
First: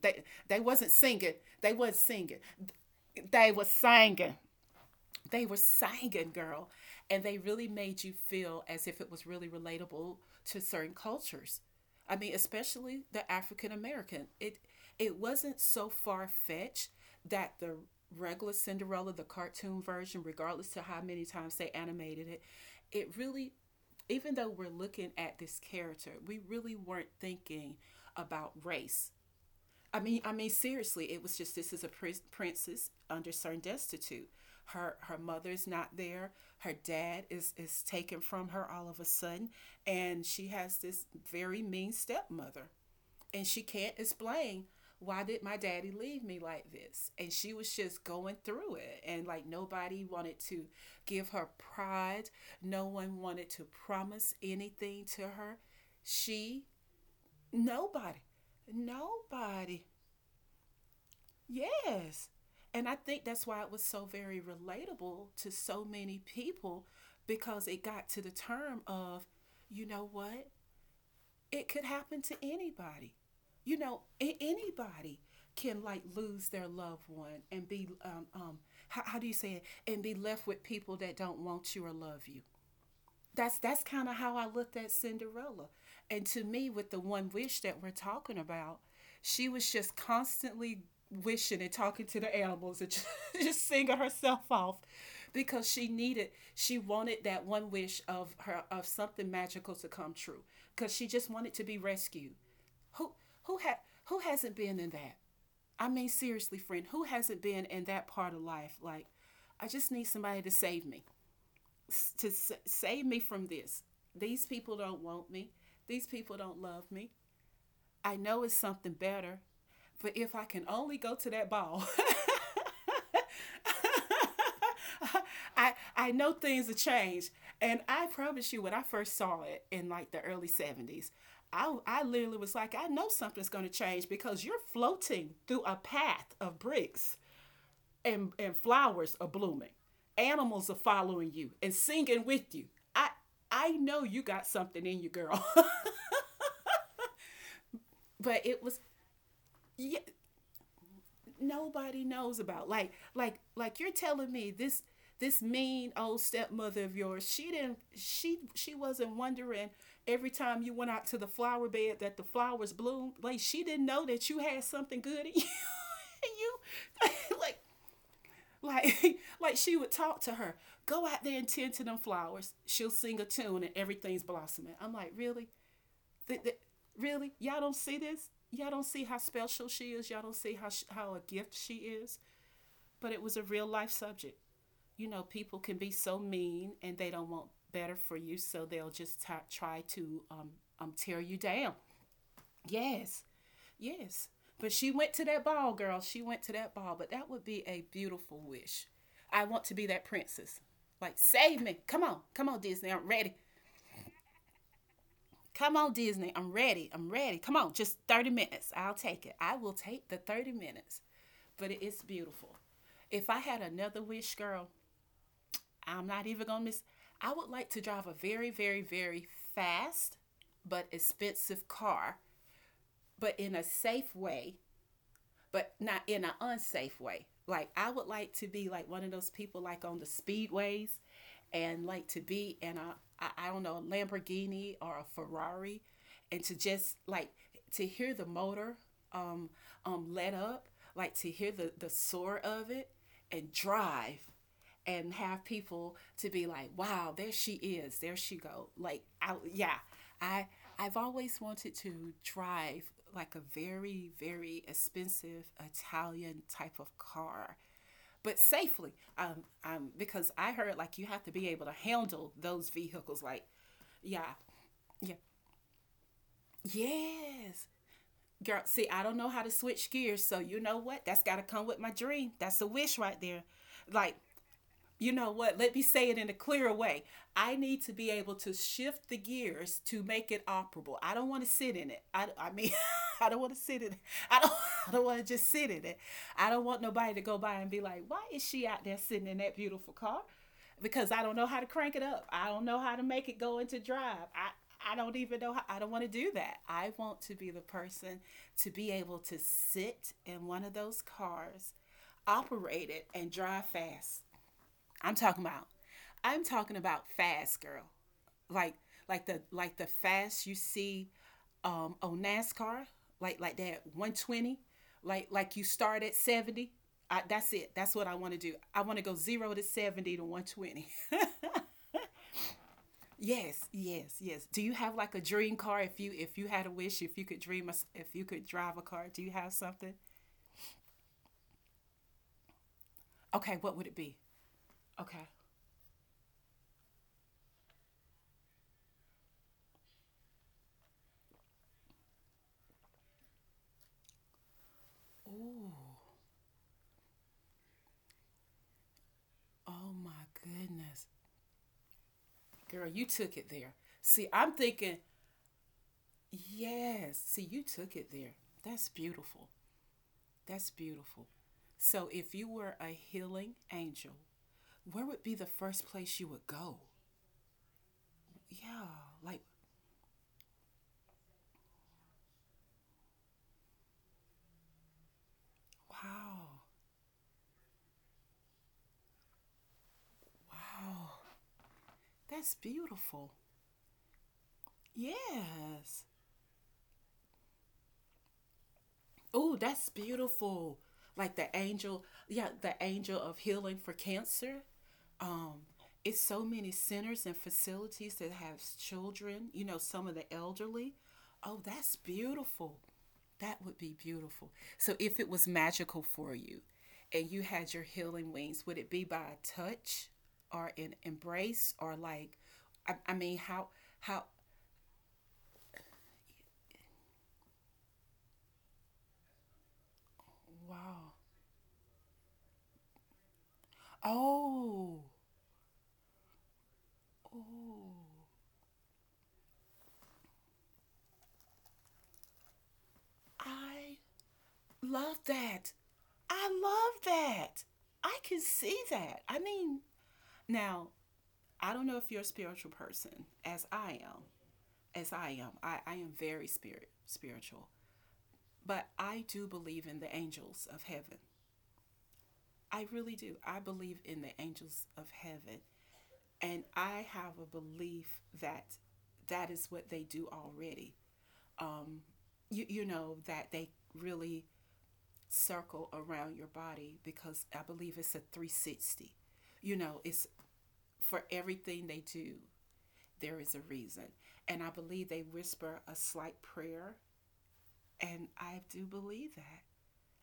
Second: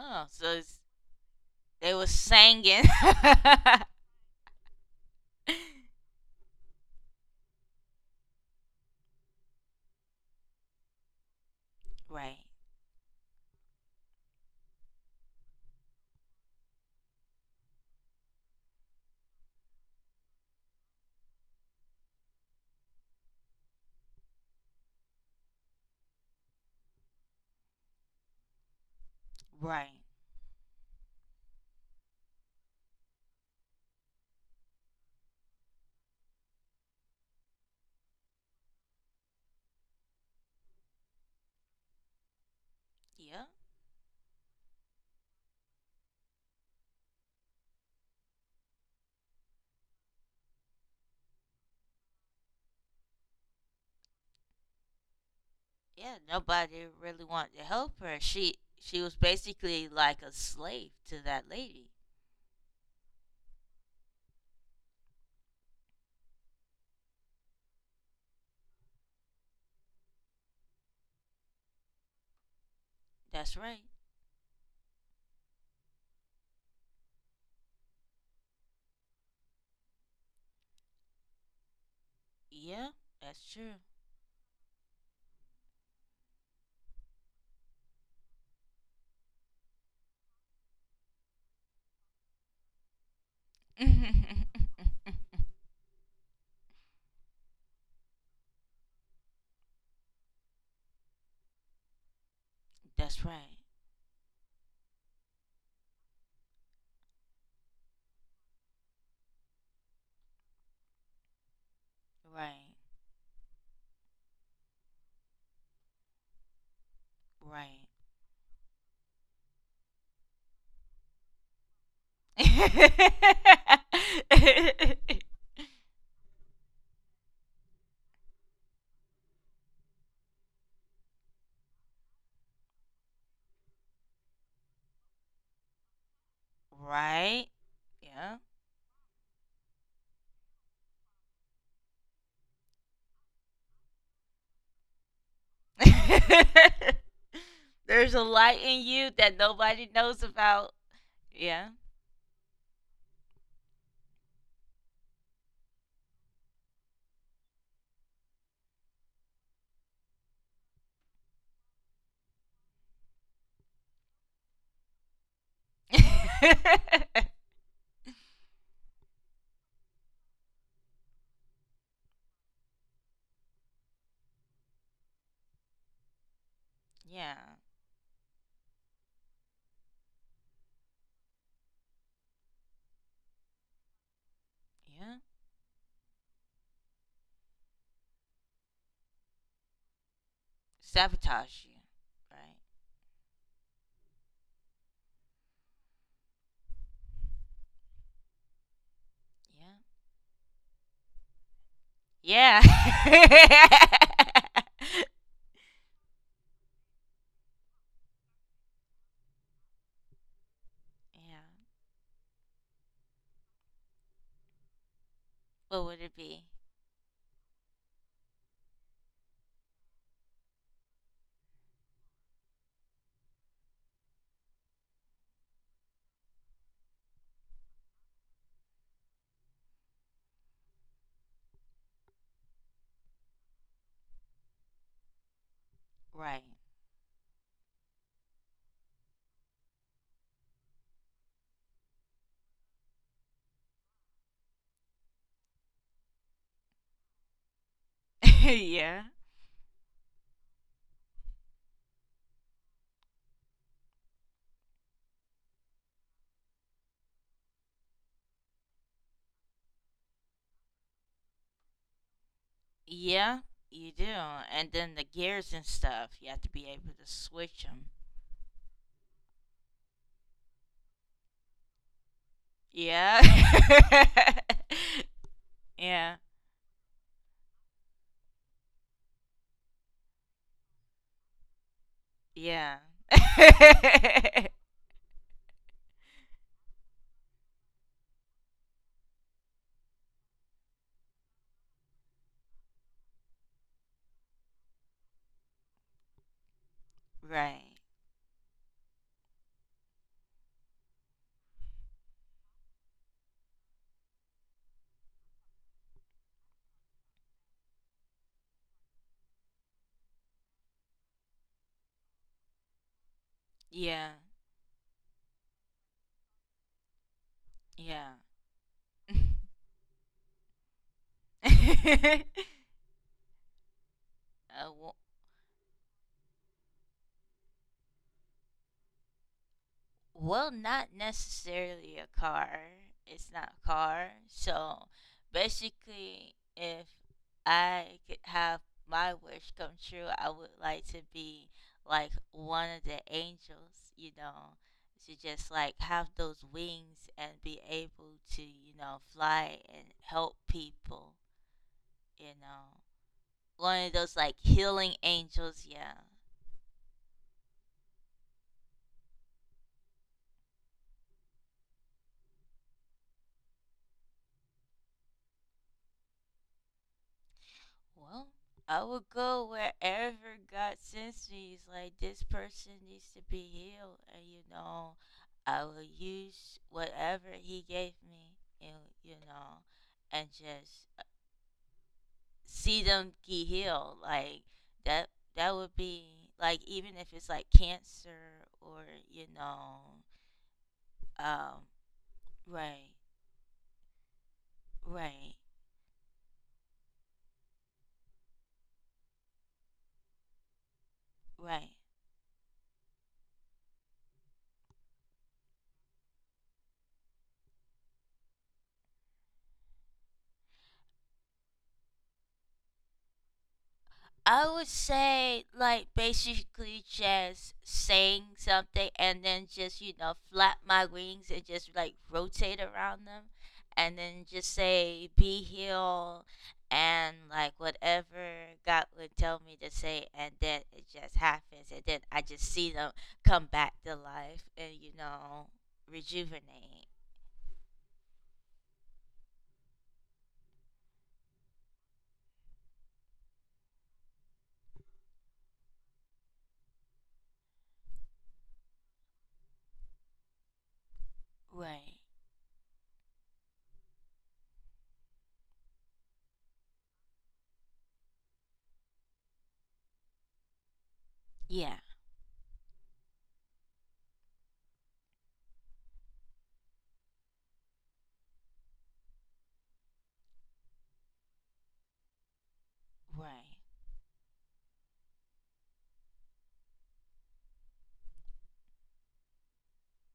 Speaker 2: so
Speaker 1: They
Speaker 2: it's,
Speaker 1: wasn't singing. They
Speaker 2: they
Speaker 1: was
Speaker 2: were
Speaker 1: singing.
Speaker 2: singing.
Speaker 1: They were singing they were singing, girl, and they really made you feel as if it was really relatable to certain cultures. I mean,
Speaker 2: Right.
Speaker 1: especially the African American. It wasn't so far fetched that the regular Cinderella, the cartoon version, regardless to how many times they animated it, it really, even though we're looking at this character, we really weren't thinking about race.
Speaker 2: Right.
Speaker 1: I mean, seriously, it was just this is a princess under certain destitute. Her mother's not there. Her dad is taken from her all of a sudden, and she has this very mean stepmother,
Speaker 2: Yeah.
Speaker 1: and she can't explain why did my daddy leave me like this? And she was just going through it. And like nobody wanted to give her pride, no one wanted to promise anything to her.
Speaker 2: Yeah.
Speaker 1: She,
Speaker 2: Nobody really wanted to help her.
Speaker 1: nobody,
Speaker 2: She was
Speaker 1: nobody.
Speaker 2: basically like a slave to that lady.
Speaker 1: Yes. And I think that's why it was so very relatable to so many people because it got to the term of, you know what? It could happen to anybody.
Speaker 2: That's
Speaker 1: You
Speaker 2: right.
Speaker 1: know, anybody can like lose their loved one and be how do you say it and be left with people that don't want you or love you.
Speaker 2: Yeah. That's
Speaker 1: that's
Speaker 2: true.
Speaker 1: that's kind of how I looked at Cinderella. And to me, with the one wish that we're talking about, she was just constantly wishing and talking to the animals and just, just singing herself off because she wanted that one wish of her of something magical to come true because she just wanted to be rescued. who
Speaker 2: That's
Speaker 1: who
Speaker 2: right.
Speaker 1: had who hasn't been in that? I mean, seriously, friend, who hasn't been in that part of life? Like, I just need somebody to save me, to
Speaker 2: Right.
Speaker 1: save me from this. These people don't want me. These people don't love me.
Speaker 2: Right.
Speaker 1: I know it's something better, but if I can only go to that ball. I know things have changed, and I promise you, when I first saw it in like the early 70s, I literally was like, I know something's going to change because you're floating through a path of bricks
Speaker 2: Right.
Speaker 1: and,
Speaker 2: Yeah.
Speaker 1: and flowers are blooming. Animals are following you and singing with you. I I know you got something in you, girl.
Speaker 2: There's a
Speaker 1: But it
Speaker 2: light
Speaker 1: was,
Speaker 2: in you that nobody
Speaker 1: yeah,
Speaker 2: knows about. Yeah.
Speaker 1: nobody knows about. Like you're telling me this, this mean old stepmother of yours, she wasn't wondering every time you went out to the flower bed that the flowers bloomed. Like she didn't know that you had something good in you. You like. Like like she would talk to her. Go out there and tend to them flowers. She'll sing a tune and everything's blossoming. I'm like, really? Th- th- really?
Speaker 2: Yeah.
Speaker 1: Y'all don't see this? Y'all don't see how special she is. Y'all don't see how how a gift she is. But it was a real life subject. You
Speaker 2: Yeah.
Speaker 1: know, people can be so mean and they don't want better for you, so they'll just try to tear you
Speaker 2: Sabotage
Speaker 1: down.
Speaker 2: you. Right?
Speaker 1: Yes, yes. But she went to that ball, girl. She went to that ball. But that would be a beautiful wish. I want to be that princess. Like, save me. Come on. Come on,
Speaker 2: Yeah.
Speaker 1: Disney. I'm
Speaker 2: Yeah.
Speaker 1: ready. Come on, Disney. I'm ready. I'm ready. Come on. Just 30 minutes. I'll take it. I will take the 30 minutes.
Speaker 2: Yeah.
Speaker 1: But it is beautiful. If I had another wish, girl,
Speaker 2: What would
Speaker 1: I'm
Speaker 2: it
Speaker 1: not
Speaker 2: be?
Speaker 1: even going to miss. I would like to drive a very, very, very fast but expensive car, but in a safe way but not in an unsafe way. Like I would like to be like one of those people like on the speedways and like to be in a, I don't know, Lamborghini or a Ferrari, and
Speaker 2: Right.
Speaker 1: to just like to hear the motor, um let up, like to hear the soar of it and drive and have people to be like, wow, there she is, there she go. Like,
Speaker 2: Yeah.
Speaker 1: I, yeah, I I've always wanted to drive like a very very expensive Italian type of car, but safely. Because I heard like you have to be able to handle those vehicles.
Speaker 2: Yeah.
Speaker 1: Like,
Speaker 2: You do.
Speaker 1: yeah,
Speaker 2: And then the
Speaker 1: yeah,
Speaker 2: gears and stuff, you have to be able to switch
Speaker 1: yes.
Speaker 2: them.
Speaker 1: Girl, see, I don't know how to switch gears, so you know what? That's got to come with my dream. That's a wish right
Speaker 2: Yeah.
Speaker 1: there. Like, you know what? Let me say
Speaker 2: Yeah.
Speaker 1: it in a clearer way. I need to be able to shift the gears to make it operable. I don't want to sit in it. I mean,
Speaker 2: Yeah.
Speaker 1: I don't want to sit in it. I don't, I don't want to just sit in it. I don't want nobody to go by and be like, why is she out there sitting in that beautiful car? Because I don't know how to crank it up. I don't know how to make it go into drive. I don't even know how, I don't want to do that. I want to be the
Speaker 2: Right.
Speaker 1: person to be able to sit in one of those cars, operate it, and drive fast. I'm talking about I'm talking about fast, girl. Like like the fast you see on NASCAR, like that
Speaker 2: Yeah.
Speaker 1: 120, like you start at 70. I, that's it. That's what I
Speaker 2: Yeah.
Speaker 1: want to do. I want to go 0 to 70 to 120.
Speaker 2: uh,
Speaker 1: Yes, yes, yes. Do you
Speaker 2: w-
Speaker 1: have like a dream car, if you had a wish, if you could dream a, if you could drive a car, do you have something?
Speaker 2: Well, not necessarily a car. It's not
Speaker 1: Okay,
Speaker 2: a
Speaker 1: what would it
Speaker 2: car.
Speaker 1: be?
Speaker 2: So
Speaker 1: Okay.
Speaker 2: basically, if I could have my wish come true, I would like to be like one of the angels, you know, to just like
Speaker 1: Oh,
Speaker 2: have those wings and be able to, you know, fly and
Speaker 1: oh my
Speaker 2: help
Speaker 1: goodness.
Speaker 2: people, you know.
Speaker 1: Girl, you took it there.
Speaker 2: One of those
Speaker 1: See,
Speaker 2: like
Speaker 1: I'm
Speaker 2: healing
Speaker 1: thinking.
Speaker 2: angels, yeah.
Speaker 1: Yes. See, you took it there. That's beautiful. That's beautiful. So, if you were a healing angel, where would be the first place you would go?
Speaker 2: Well, I
Speaker 1: Yeah.
Speaker 2: would
Speaker 1: Like,
Speaker 2: go wherever God sends me. It's like this person needs to be healed, and you know, I will
Speaker 1: wow.
Speaker 2: use whatever He gave me, and you know, and just
Speaker 1: Oh, that's
Speaker 2: see them
Speaker 1: beautiful.
Speaker 2: get healed. Like that. That would
Speaker 1: Yes.
Speaker 2: be like even if it's like cancer or you
Speaker 1: Oh,
Speaker 2: know,
Speaker 1: that's beautiful. Like the
Speaker 2: um,
Speaker 1: angel, yeah, the
Speaker 2: right,
Speaker 1: angel of healing for cancer.
Speaker 2: right,
Speaker 1: Um, it's so many centers and facilities that have children, you know, some of the elderly. Oh,
Speaker 2: right.
Speaker 1: that's beautiful. That would be beautiful. So if it was magical for you and you had your healing wings, would it be by a touch or an embrace or like, I mean how
Speaker 2: I would say like basically just saying something and then just, you know, flap my
Speaker 1: wow.
Speaker 2: wings and just like rotate around them and then just
Speaker 1: Oh.
Speaker 2: say be healed and like
Speaker 1: Oh.
Speaker 2: whatever God would tell me to say and then it just happens and then I just see them come
Speaker 1: I
Speaker 2: back to life and you
Speaker 1: love
Speaker 2: know
Speaker 1: that. I
Speaker 2: rejuvenate.
Speaker 1: love that. I can see that. I mean, now, I don't know if you're a spiritual person as I am. As I am. I am very spiritual. But I do believe in the angels of heaven.
Speaker 2: Right.
Speaker 1: I really do. I believe in the angels of heaven. And I have a belief that that is what they do already.
Speaker 2: Yeah.
Speaker 1: Um, you know, that they really circle around your body because I believe it's a 360. You know, it's for everything they do, there is a
Speaker 2: Right.
Speaker 1: reason. And I believe they whisper a slight prayer. And I do believe that.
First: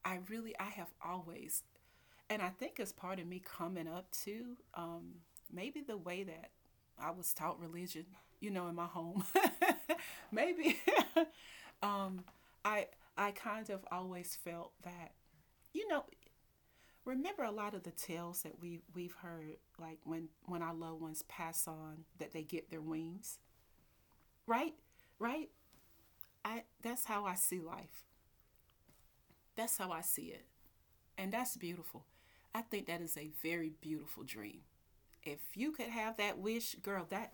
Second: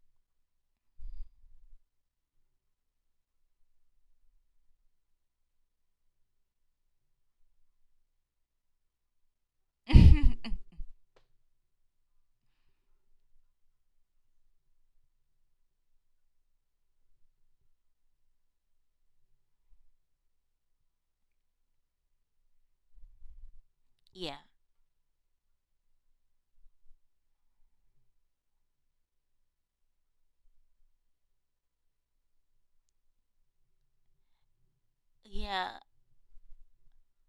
Speaker 1: I really, I have always, and I think it's part of me coming up to maybe the way that I was taught religion, you know, in my home. Maybe um, I I kind of always felt that, you know, remember a lot of the tales that we've heard like when our loved ones pass on that they get their wings.
Speaker 2: Yeah.
Speaker 1: Right, right. I, that's how I see life, that's how I see it, and that's beautiful. I think that is a very beautiful dream. If you
Speaker 2: Yeah.
Speaker 1: could have that wish, girl, that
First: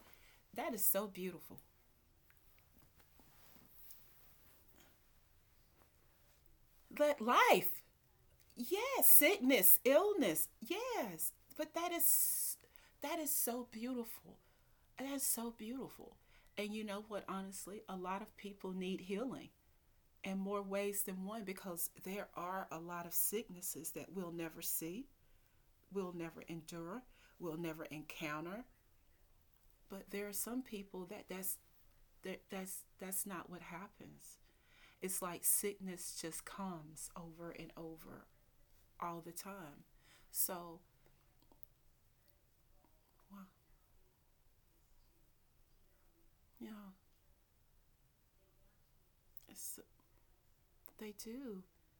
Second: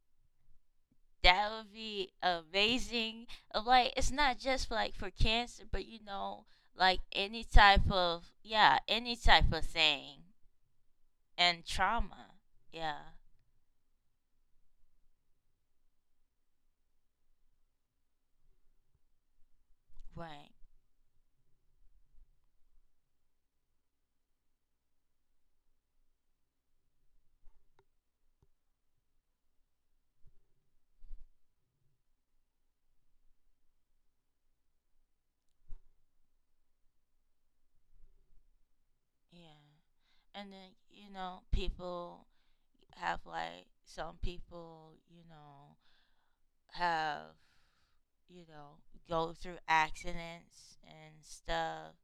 Speaker 1: that is so
Speaker 2: That
Speaker 1: beautiful.
Speaker 2: would be amazing. Of like, it's not just for, like for cancer, but you know, like
Speaker 1: But
Speaker 2: any
Speaker 1: life,
Speaker 2: type of yeah,
Speaker 1: yes,
Speaker 2: any type of
Speaker 1: sickness,
Speaker 2: thing
Speaker 1: illness, yes,
Speaker 2: and
Speaker 1: but that
Speaker 2: trauma.
Speaker 1: is,
Speaker 2: Yeah,
Speaker 1: that is so beautiful. And that's so beautiful. And you know what, honestly, a lot of people need healing in
Speaker 2: right.
Speaker 1: more ways than one because there are a lot of sicknesses that we'll never see, we'll never endure, we'll never encounter. But there are some people that that's that, that's not what happens. It's like sickness just comes over and over all the
Speaker 2: Yeah,
Speaker 1: time.
Speaker 2: and then
Speaker 1: So,
Speaker 2: you know, people have
Speaker 1: well,
Speaker 2: like some people, you know,
Speaker 1: yeah,
Speaker 2: have you know go through
Speaker 1: it's,
Speaker 2: accidents and
Speaker 1: they do.
Speaker 2: stuff,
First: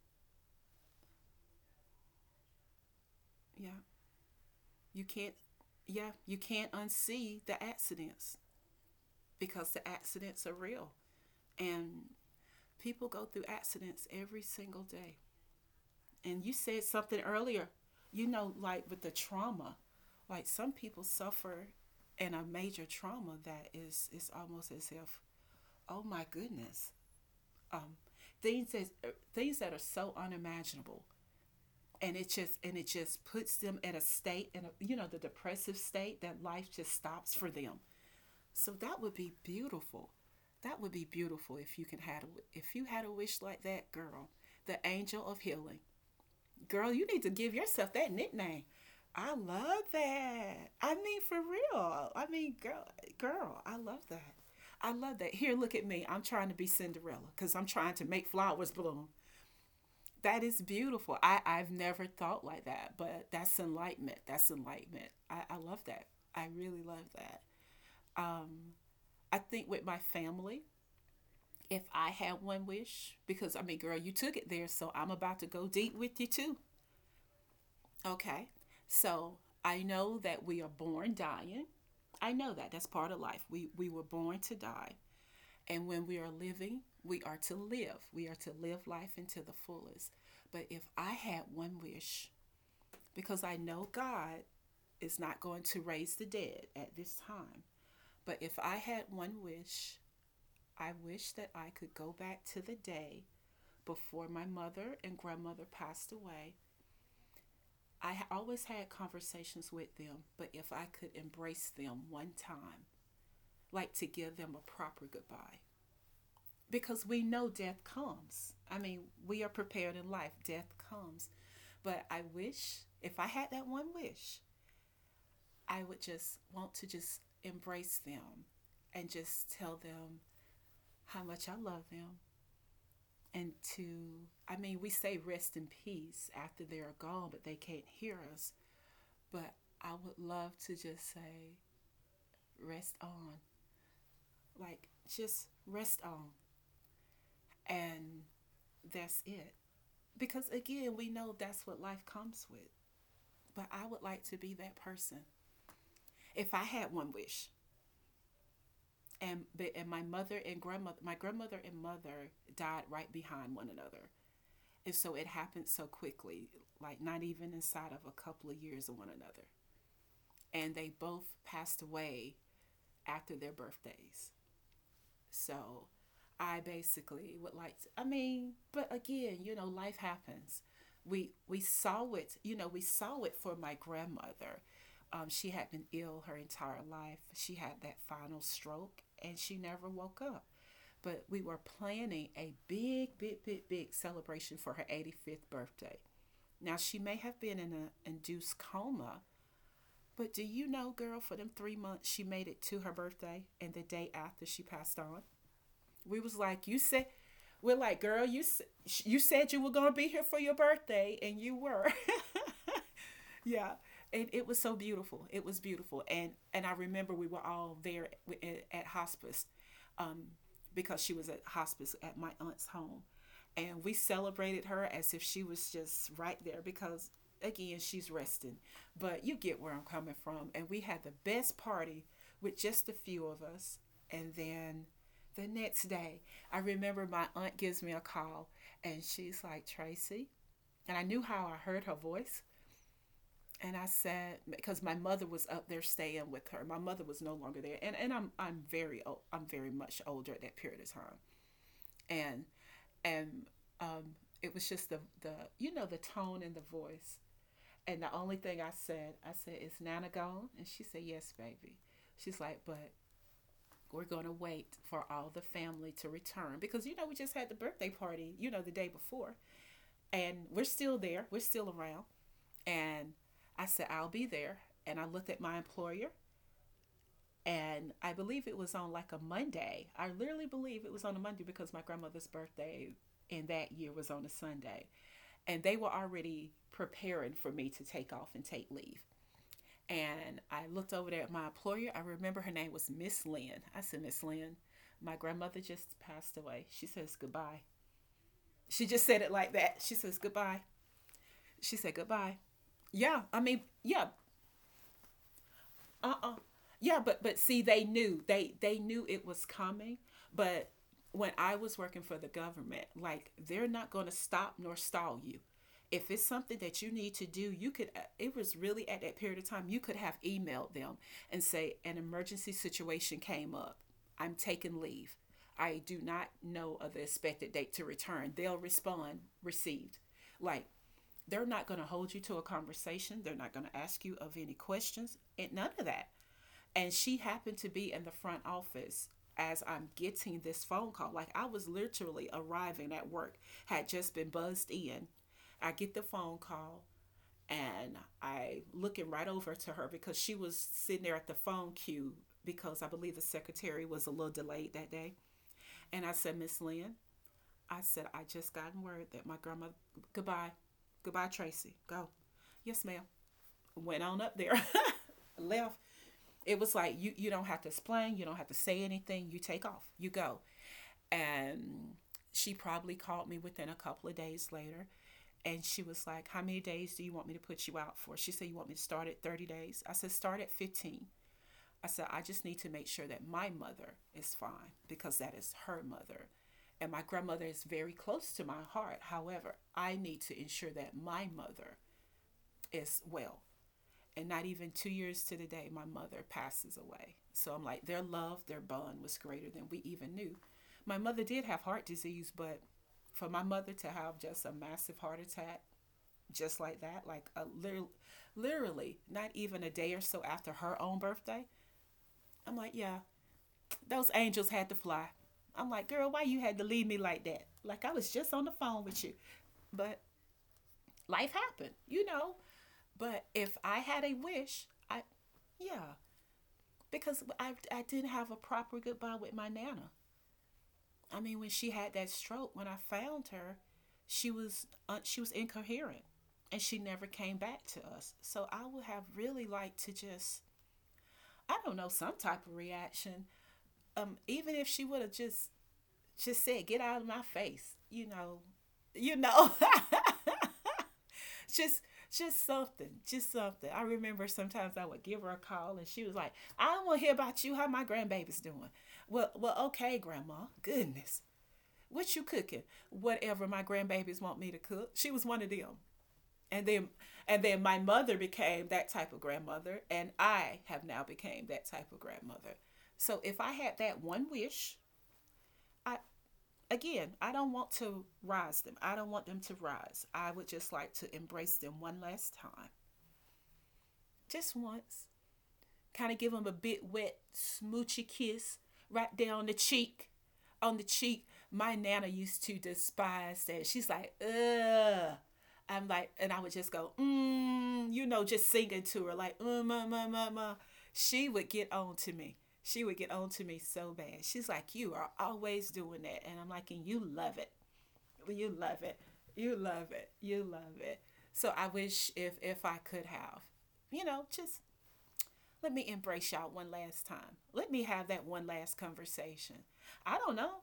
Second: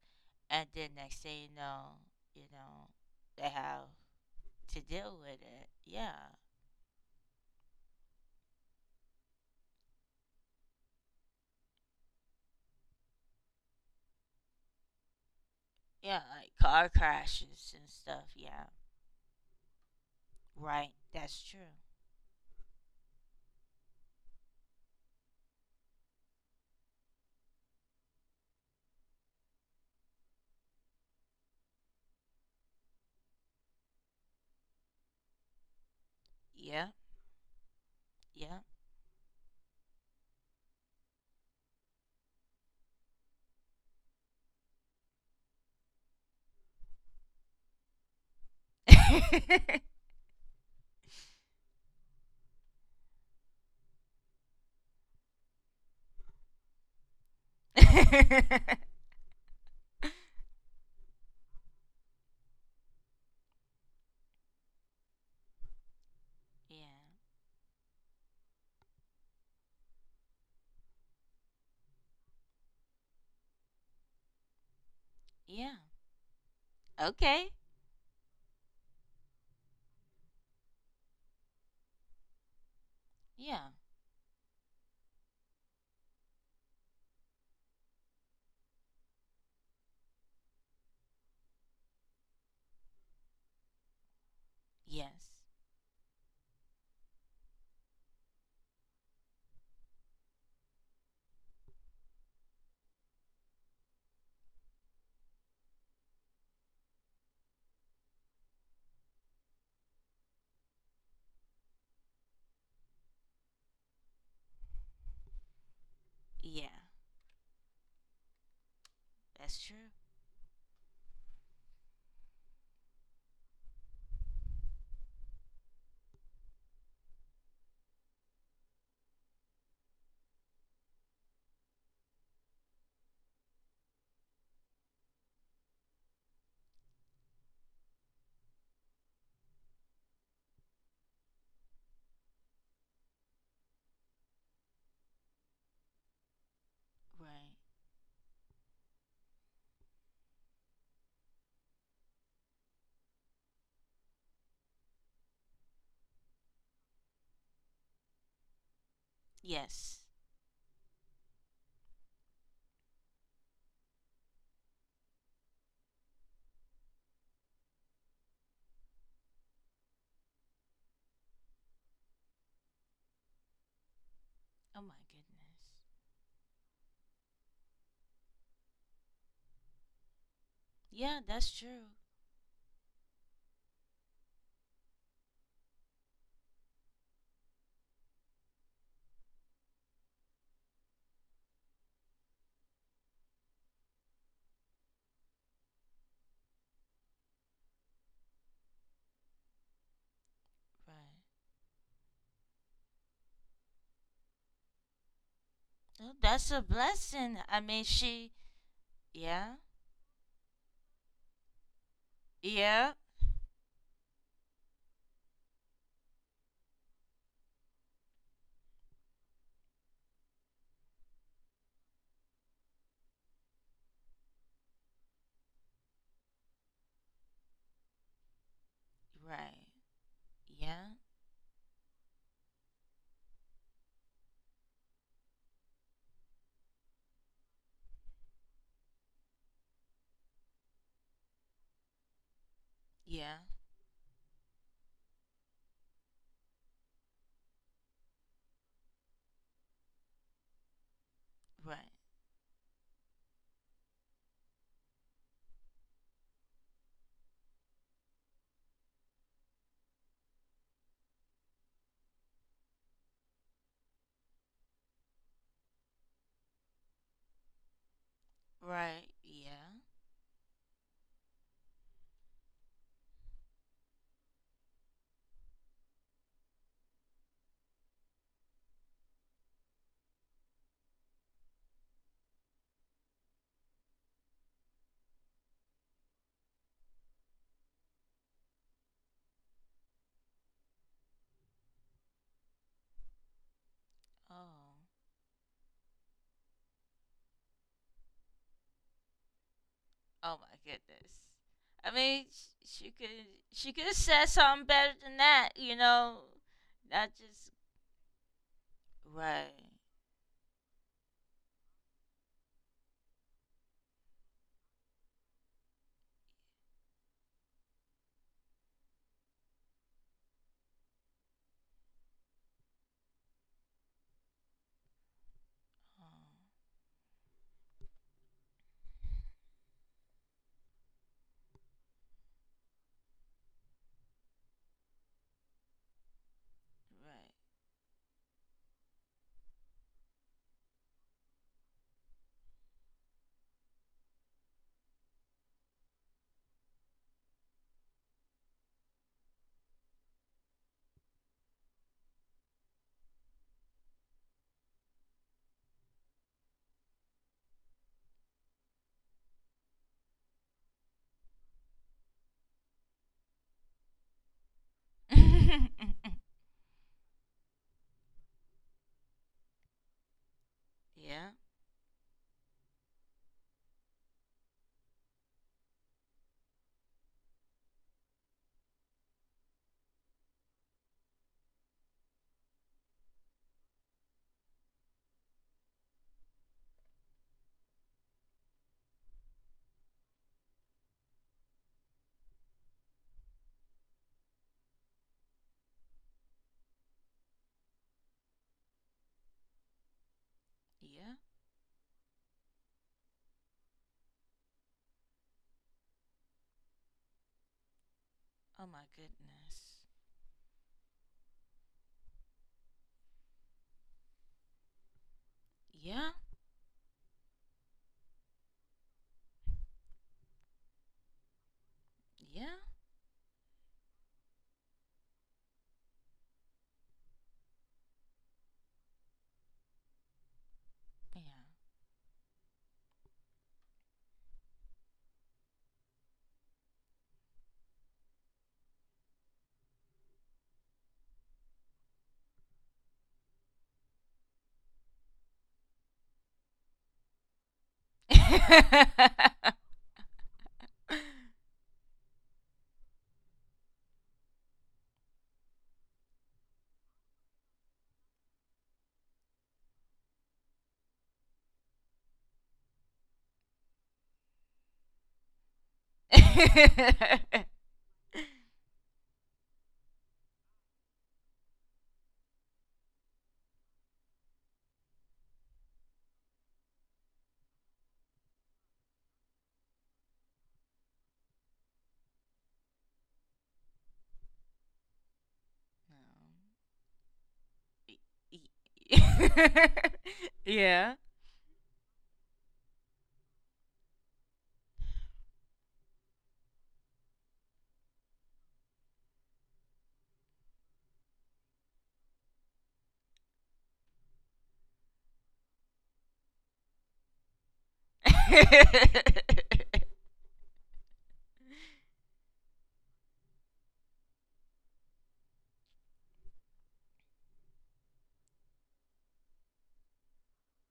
Speaker 2: and then next thing you know, they
Speaker 1: Yeah,
Speaker 2: have to
Speaker 1: you
Speaker 2: deal
Speaker 1: can't.
Speaker 2: with it.
Speaker 1: Yeah,
Speaker 2: Yeah.
Speaker 1: you can't unsee the accidents because the accidents are real and people go through accidents every single day.
Speaker 2: Yeah,
Speaker 1: And you
Speaker 2: like
Speaker 1: said
Speaker 2: car
Speaker 1: something earlier,
Speaker 2: crashes and stuff.
Speaker 1: you know,
Speaker 2: Yeah,
Speaker 1: like with the trauma, like some
Speaker 2: right.
Speaker 1: people
Speaker 2: That's
Speaker 1: suffer
Speaker 2: true.
Speaker 1: in a major trauma that is it's almost as if, oh my goodness, um, things that are so unimaginable and it just puts them in a state and you know the depressive state that life
Speaker 2: Yeah,
Speaker 1: just stops for them.
Speaker 2: yeah.
Speaker 1: So that would be beautiful. That would be beautiful if you can had a, if you had a wish like that, girl. The angel of healing. Girl, you need to give yourself that nickname. I love that. I mean for real. I mean girl, I love that. I love that. Here, look at me. I'm trying to be Cinderella because I'm trying to make flowers bloom. That is beautiful. I've never thought like that, but that's enlightenment. That's enlightenment. I love that. I really
Speaker 2: Yeah,
Speaker 1: love that. I think with my family, if I had one wish, because I mean, girl, you took it there, so I'm about to go
Speaker 2: yeah.
Speaker 1: deep with you too.
Speaker 2: Okay.
Speaker 1: Okay. So I know that we are born dying. I know that. That's part of life. We
Speaker 2: Yeah.
Speaker 1: we were born to die. And when we are living, we are to live. We are to live life into the fullest. But if I had one wish, because I know God is
Speaker 2: Yes.
Speaker 1: not going to raise the dead at this time, but if I had one wish, I wish that I could go back to the day before my mother and grandmother passed away. I always had conversations with them, but if I could embrace them one time, like to give them a proper goodbye.
Speaker 2: Yeah.
Speaker 1: Because we know death comes. I mean, we are
Speaker 2: That's true.
Speaker 1: prepared in life, death comes. But I wish, if I had that one wish, I would just want to just embrace them and just tell them how much I love them. And to, I mean, we say rest in peace after they are gone, but they can't hear us. But I would love to just say, rest on. Like, just rest on.
Speaker 2: Right.
Speaker 1: And that's it. Because again, we know that's what life comes with. But I would like to be that person. If I had one wish, and
Speaker 2: Yes.
Speaker 1: my grandmother and mother died right behind one another, and so it happened so quickly, like not even inside of a couple of years of one another, and they both passed away after their birthdays.
Speaker 2: Oh my goodness.
Speaker 1: So I basically would like to, I mean, but again, you know, life happens.
Speaker 2: Yeah,
Speaker 1: We
Speaker 2: that's
Speaker 1: we
Speaker 2: true.
Speaker 1: saw it, you know, we saw it for my grandmother. She had been ill her entire life. She had that final stroke and she never woke up. But we were planning a big, big, big, big celebration for her 85th birthday. Now, she may have been in an induced coma, but do you know,
Speaker 2: Right.
Speaker 1: girl, for them 3 months, she made it to her birthday and the day after she passed on?
Speaker 2: Oh,
Speaker 1: We was
Speaker 2: that's a
Speaker 1: like, you said,
Speaker 2: blessing. I
Speaker 1: we're
Speaker 2: mean,
Speaker 1: like, girl,
Speaker 2: she.
Speaker 1: you said
Speaker 2: Yeah.
Speaker 1: you were gonna be here for your birthday, and you were.
Speaker 2: Yeah.
Speaker 1: Yeah, it was so beautiful. It was beautiful, and I remember we were all there at hospice, because she was at hospice at my aunt's home. And we celebrated her as if she was just right there because, again, she's resting. But you get
Speaker 2: Right.
Speaker 1: where I'm coming from. And we
Speaker 2: Yeah.
Speaker 1: had the best party with just a few of us. And then the next day, I remember my aunt gives me a call and she's like, Tracy. And I knew how I heard her voice.
Speaker 2: Yeah.
Speaker 1: And I said, because my mother was up there staying with her. My mother was no longer there. And, and I'm very old, I'm very much older at that period of time
Speaker 2: Right.
Speaker 1: and and um, it was just the you know the tone and the voice. And the only thing I said, "Is Nana gone?" And she said, "Yes, baby." She's like, "But we're going to wait for all the family to return because you know we just had the birthday party, you know, the day
Speaker 2: Right.
Speaker 1: before,
Speaker 2: Yeah.
Speaker 1: and we're still there, we're still around." And I said, "I'll be there." And I looked at my employer, and I believe it was on like a Monday. I literally believe it was on a Monday because my grandmother's birthday in that year was on a Sunday and they were already preparing for me to take off and take leave. And I looked over there at my employer. I remember her name was Miss Lynn. I said, Miss Lynn,
Speaker 2: Oh.
Speaker 1: my grandmother just passed away. She says goodbye. She just said it like that. She says
Speaker 2: Oh my
Speaker 1: goodbye.
Speaker 2: goodness.
Speaker 1: She
Speaker 2: I
Speaker 1: said
Speaker 2: mean,
Speaker 1: goodbye.
Speaker 2: sh-
Speaker 1: Yeah, I mean,
Speaker 2: she could have
Speaker 1: yeah,
Speaker 2: said something better than that, you know.
Speaker 1: uh-uh, yeah,
Speaker 2: Not
Speaker 1: but but
Speaker 2: just
Speaker 1: see they knew they they knew it was
Speaker 2: right,
Speaker 1: coming but when I was working for the government, like they're not going to stop nor stall you, if it's something that you need to do you could, it was really at that period of time you could have emailed them and say an emergency situation came up, I'm taking leave, I do
Speaker 2: oh,
Speaker 1: not know of the expected date to return. They'll respond received. Like they're not going to hold you to a conversation, they're not going to ask you of any questions and none of that. And she happened to be in the front office as I'm getting this phone call. Like I was literally arriving at work, had just been buzzed in. I get the phone call and I looking right over to her because she was sitting there at the phone queue because I believe the secretary was a little delayed that day. And I said, Miss Lynn, I said, I just gotten word that my grandma goodbye. Goodbye, Tracy. Go. Yes, ma'am. Went on up there.
Speaker 2: right.
Speaker 1: Left, it was like you don't have to explain, you don't have to say anything, you take off, you go.
Speaker 2: Yeah,
Speaker 1: And she probably called me within a couple of days later and she was like, how many days do you want me to put you out for? She said, you want me to start at 30 days? I said, start at 15. I said, I just need to make sure that my mother is fine because that is her mother, and my grandmother is very close to my heart, however I need to ensure that my mother is well. And not even 2 years to the day, my mother passes away. So I'm like, their love, their bond was greater than we even knew. My
Speaker 2: yeah.
Speaker 1: mother did have heart disease, but for my mother to have just a massive heart attack, just like that, like a,
Speaker 2: Oh my
Speaker 1: literally not even a
Speaker 2: goodness.
Speaker 1: day or so after her own birthday, I'm like, yeah, those angels had to fly. I'm like,
Speaker 2: Yeah,
Speaker 1: girl, why you had to leave me like that? Like I was just on the phone with you. But life happened, you know.
Speaker 2: yeah,
Speaker 1: But if I had a wish, I, yeah, because I didn't have a proper goodbye with my nana. I mean, when she had that stroke, when I found her, she was incoherent, and she never came back to us. So I would have really liked to just, I don't know, some type of reaction. Even if she would have just said, "Get out of my face," you know,
Speaker 2: yeah.
Speaker 1: you know. Just something. I remember sometimes I would give her a call and she was like, I don't want to hear about you, how my grandbaby's doing. Well, well, okay, grandma. Goodness. What you cooking? Whatever my grandbabies want me to cook. She was one of them. And then my mother became that type of grandmother and I have now became that type of grandmother. So if I had that one wish, I, again, I don't want to rise them. I don't want them to rise. I would just like to embrace them one last time, just once. Kind of give
Speaker 2: No.
Speaker 1: him a big wet
Speaker 2: Y-
Speaker 1: smoochy kiss
Speaker 2: y-
Speaker 1: right there on the cheek. On the
Speaker 2: Yeah.
Speaker 1: cheek. My nana used to despise that. She's like, ugh. I'm like, and I would just go, mm, you know, just singing to her, like, mm, ma, ma, ma, ma. She would get on to me. She would get on to me so bad. She's like, you are always doing that. And I'm like, and you love it. You love it. You love it. You love it. So I wish if I could have, you know, just let me embrace y'all one last time. Let me have that one last conversation. I don't know.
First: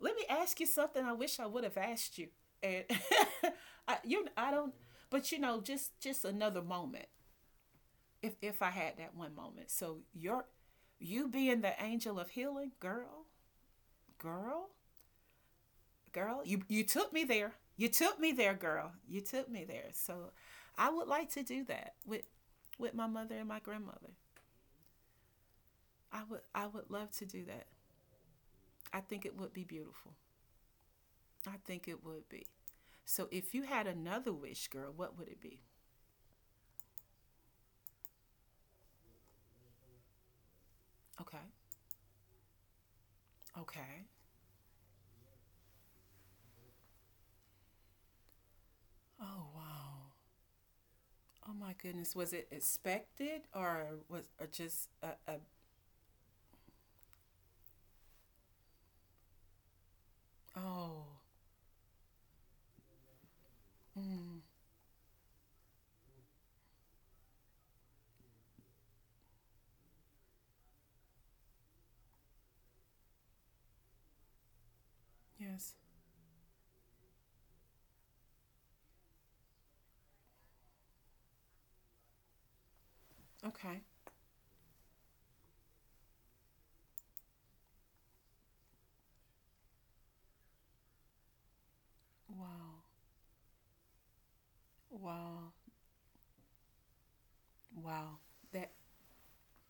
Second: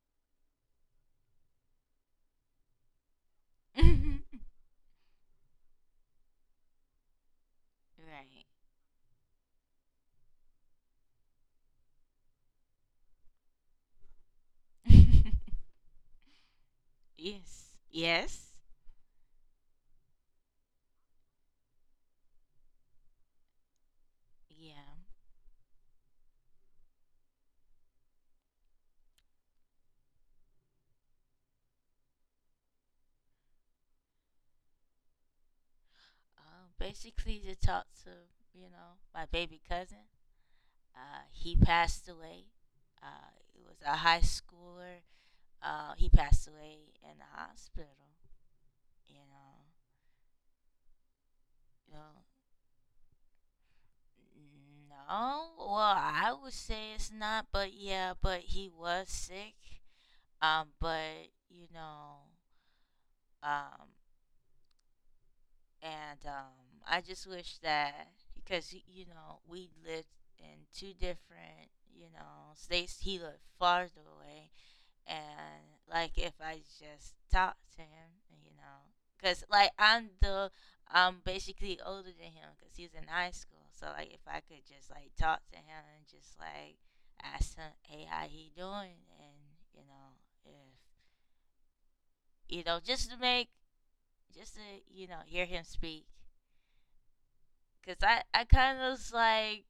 Speaker 1: Let me ask you something I wish I would have asked you. And I, you, I don't. But you know, just another moment. If
Speaker 2: Right.
Speaker 1: I had that one moment. So you're, you being the angel of healing, girl, girl, girl. You took me there.
Speaker 2: Yes.
Speaker 1: You took me
Speaker 2: Yes.
Speaker 1: there, girl. You took me there. So I would like to do that with my mother and my grandmother.
Speaker 2: Yeah.
Speaker 1: I would, I would love to do that. I think it would be beautiful. I think it would be. So if you had another wish, girl, what would it be?
Speaker 2: Basically, to talk to, you know, my baby cousin.
Speaker 1: Okay.
Speaker 2: He passed away. It was a
Speaker 1: Okay.
Speaker 2: high schooler. He passed away in the hospital. You
Speaker 1: Oh,
Speaker 2: know,
Speaker 1: wow. Oh my
Speaker 2: you
Speaker 1: goodness. Was it expected or was, or just
Speaker 2: know,
Speaker 1: a,
Speaker 2: no. Well, I would say it's not, but yeah, but he was sick.
Speaker 1: oh,
Speaker 2: But you know, um,
Speaker 1: mm,
Speaker 2: and I just wish that because y- you know we lived in two different you know states. He lived farther away,
Speaker 1: yes.
Speaker 2: and like if I just talked to him, you know, because like I'm basically older than him because he's in high school.
Speaker 1: Okay.
Speaker 2: So like if I could just like talk to him and just like ask him, hey, how he doing, and you know if you know
Speaker 1: Wow.
Speaker 2: just to make just to you know hear
Speaker 1: Wow.
Speaker 2: him speak. Cause
Speaker 1: Wow.
Speaker 2: I
Speaker 1: That
Speaker 2: kind of was like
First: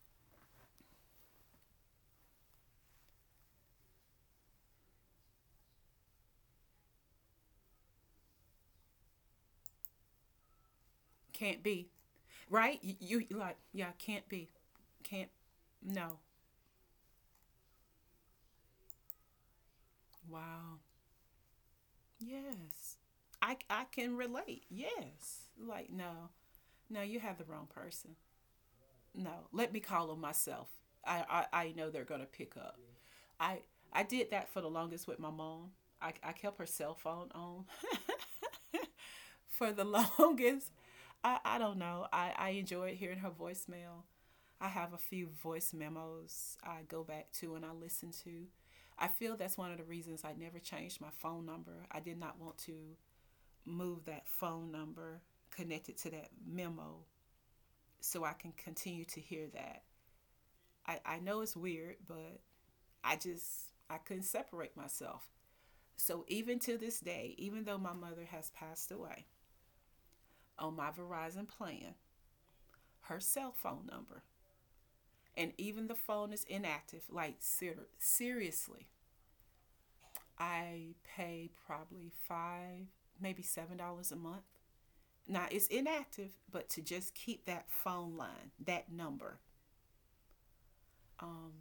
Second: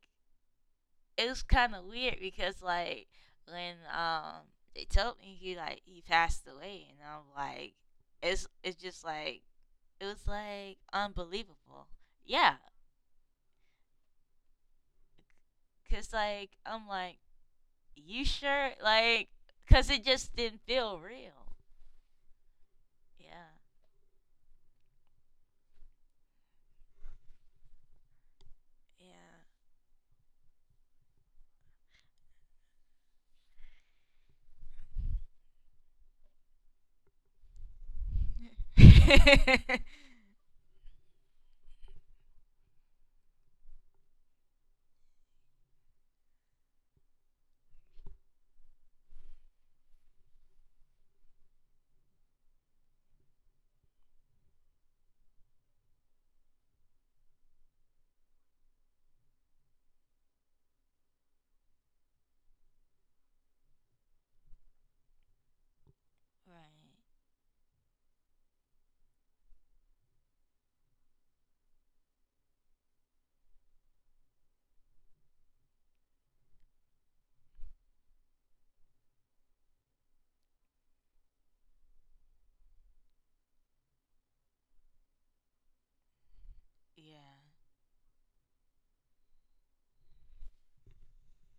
Speaker 2: it was kind of weird because like when they told me he like he passed away and I'm like it's just like it was like
Speaker 1: can't
Speaker 2: unbelievable.
Speaker 1: be.
Speaker 2: Yeah,
Speaker 1: Right? You like, yeah, can't be. Can't,
Speaker 2: cause
Speaker 1: no.
Speaker 2: like I'm like you sure like cause it just didn't
Speaker 1: Wow.
Speaker 2: feel real.
Speaker 1: Yes.
Speaker 2: Yeah,
Speaker 1: I can relate. Yes. Like no. No, you have the wrong person. No,
Speaker 2: yeah.
Speaker 1: let me call them myself. I know they're going to pick up. I, I did that for the longest with my mom. I kept her cell phone on for the longest. I don't know. I enjoyed hearing her voicemail. I have a few voice memos I go back to and I listen to. I feel that's one of the reasons I never changed my phone number. I did not want to move that phone number connected to that memo so I can continue to hear that. I know it's weird, but I couldn't separate myself. So even to this day, even though my mother has passed away, on my Verizon plan, her cell phone number, and even the phone is inactive. Like seriously, I pay probably $5, maybe $7 a month. Now it's inactive, but to just keep that phone line, that number. Um,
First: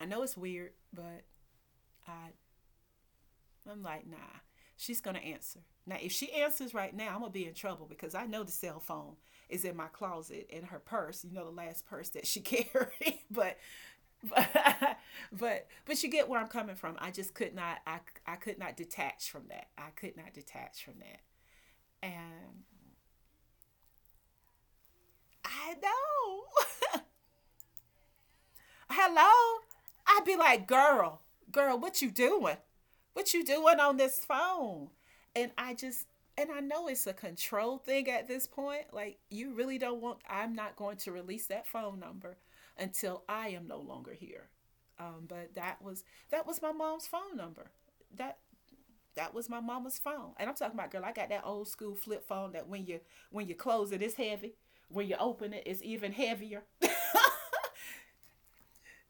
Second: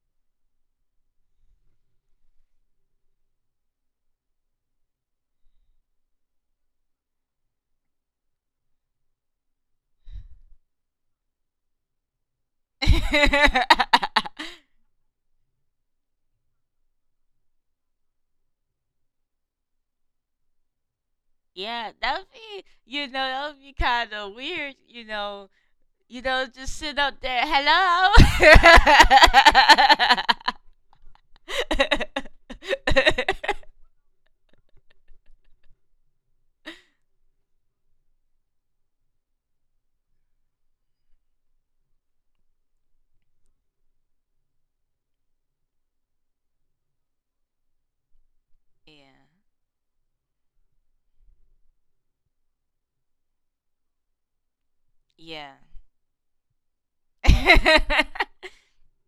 Speaker 1: I know it's weird, but I I'm like, nah, she's going to answer. Now, if she answers right now, I'm going to be in trouble because I know the cell phone is in my closet in her purse, the last purse that she
Speaker 2: Right.
Speaker 1: carried.
Speaker 2: Yeah.
Speaker 1: But, but you get where I'm coming from. I just could not, I could not detach from that. I could not detach from that.
Speaker 2: Yeah, that would
Speaker 1: And
Speaker 2: be, you know, that would be kind of weird, you know.
Speaker 1: I
Speaker 2: You know, just sit
Speaker 1: know.
Speaker 2: up there, hello.
Speaker 1: Hello? I'd be like, girl, girl, what you doing? What you doing on this phone? And I just, and I know it's a control thing at this point. Like, you really don't want, I'm not going to release that phone number until I am no longer here. But that was my mom's phone number. That,
Speaker 2: Yeah,
Speaker 1: that was my mama's phone. And I'm talking about, girl, I got that old school flip phone that when you close it, it's heavy. When you open
Speaker 2: yeah.
Speaker 1: it, it's even heavier.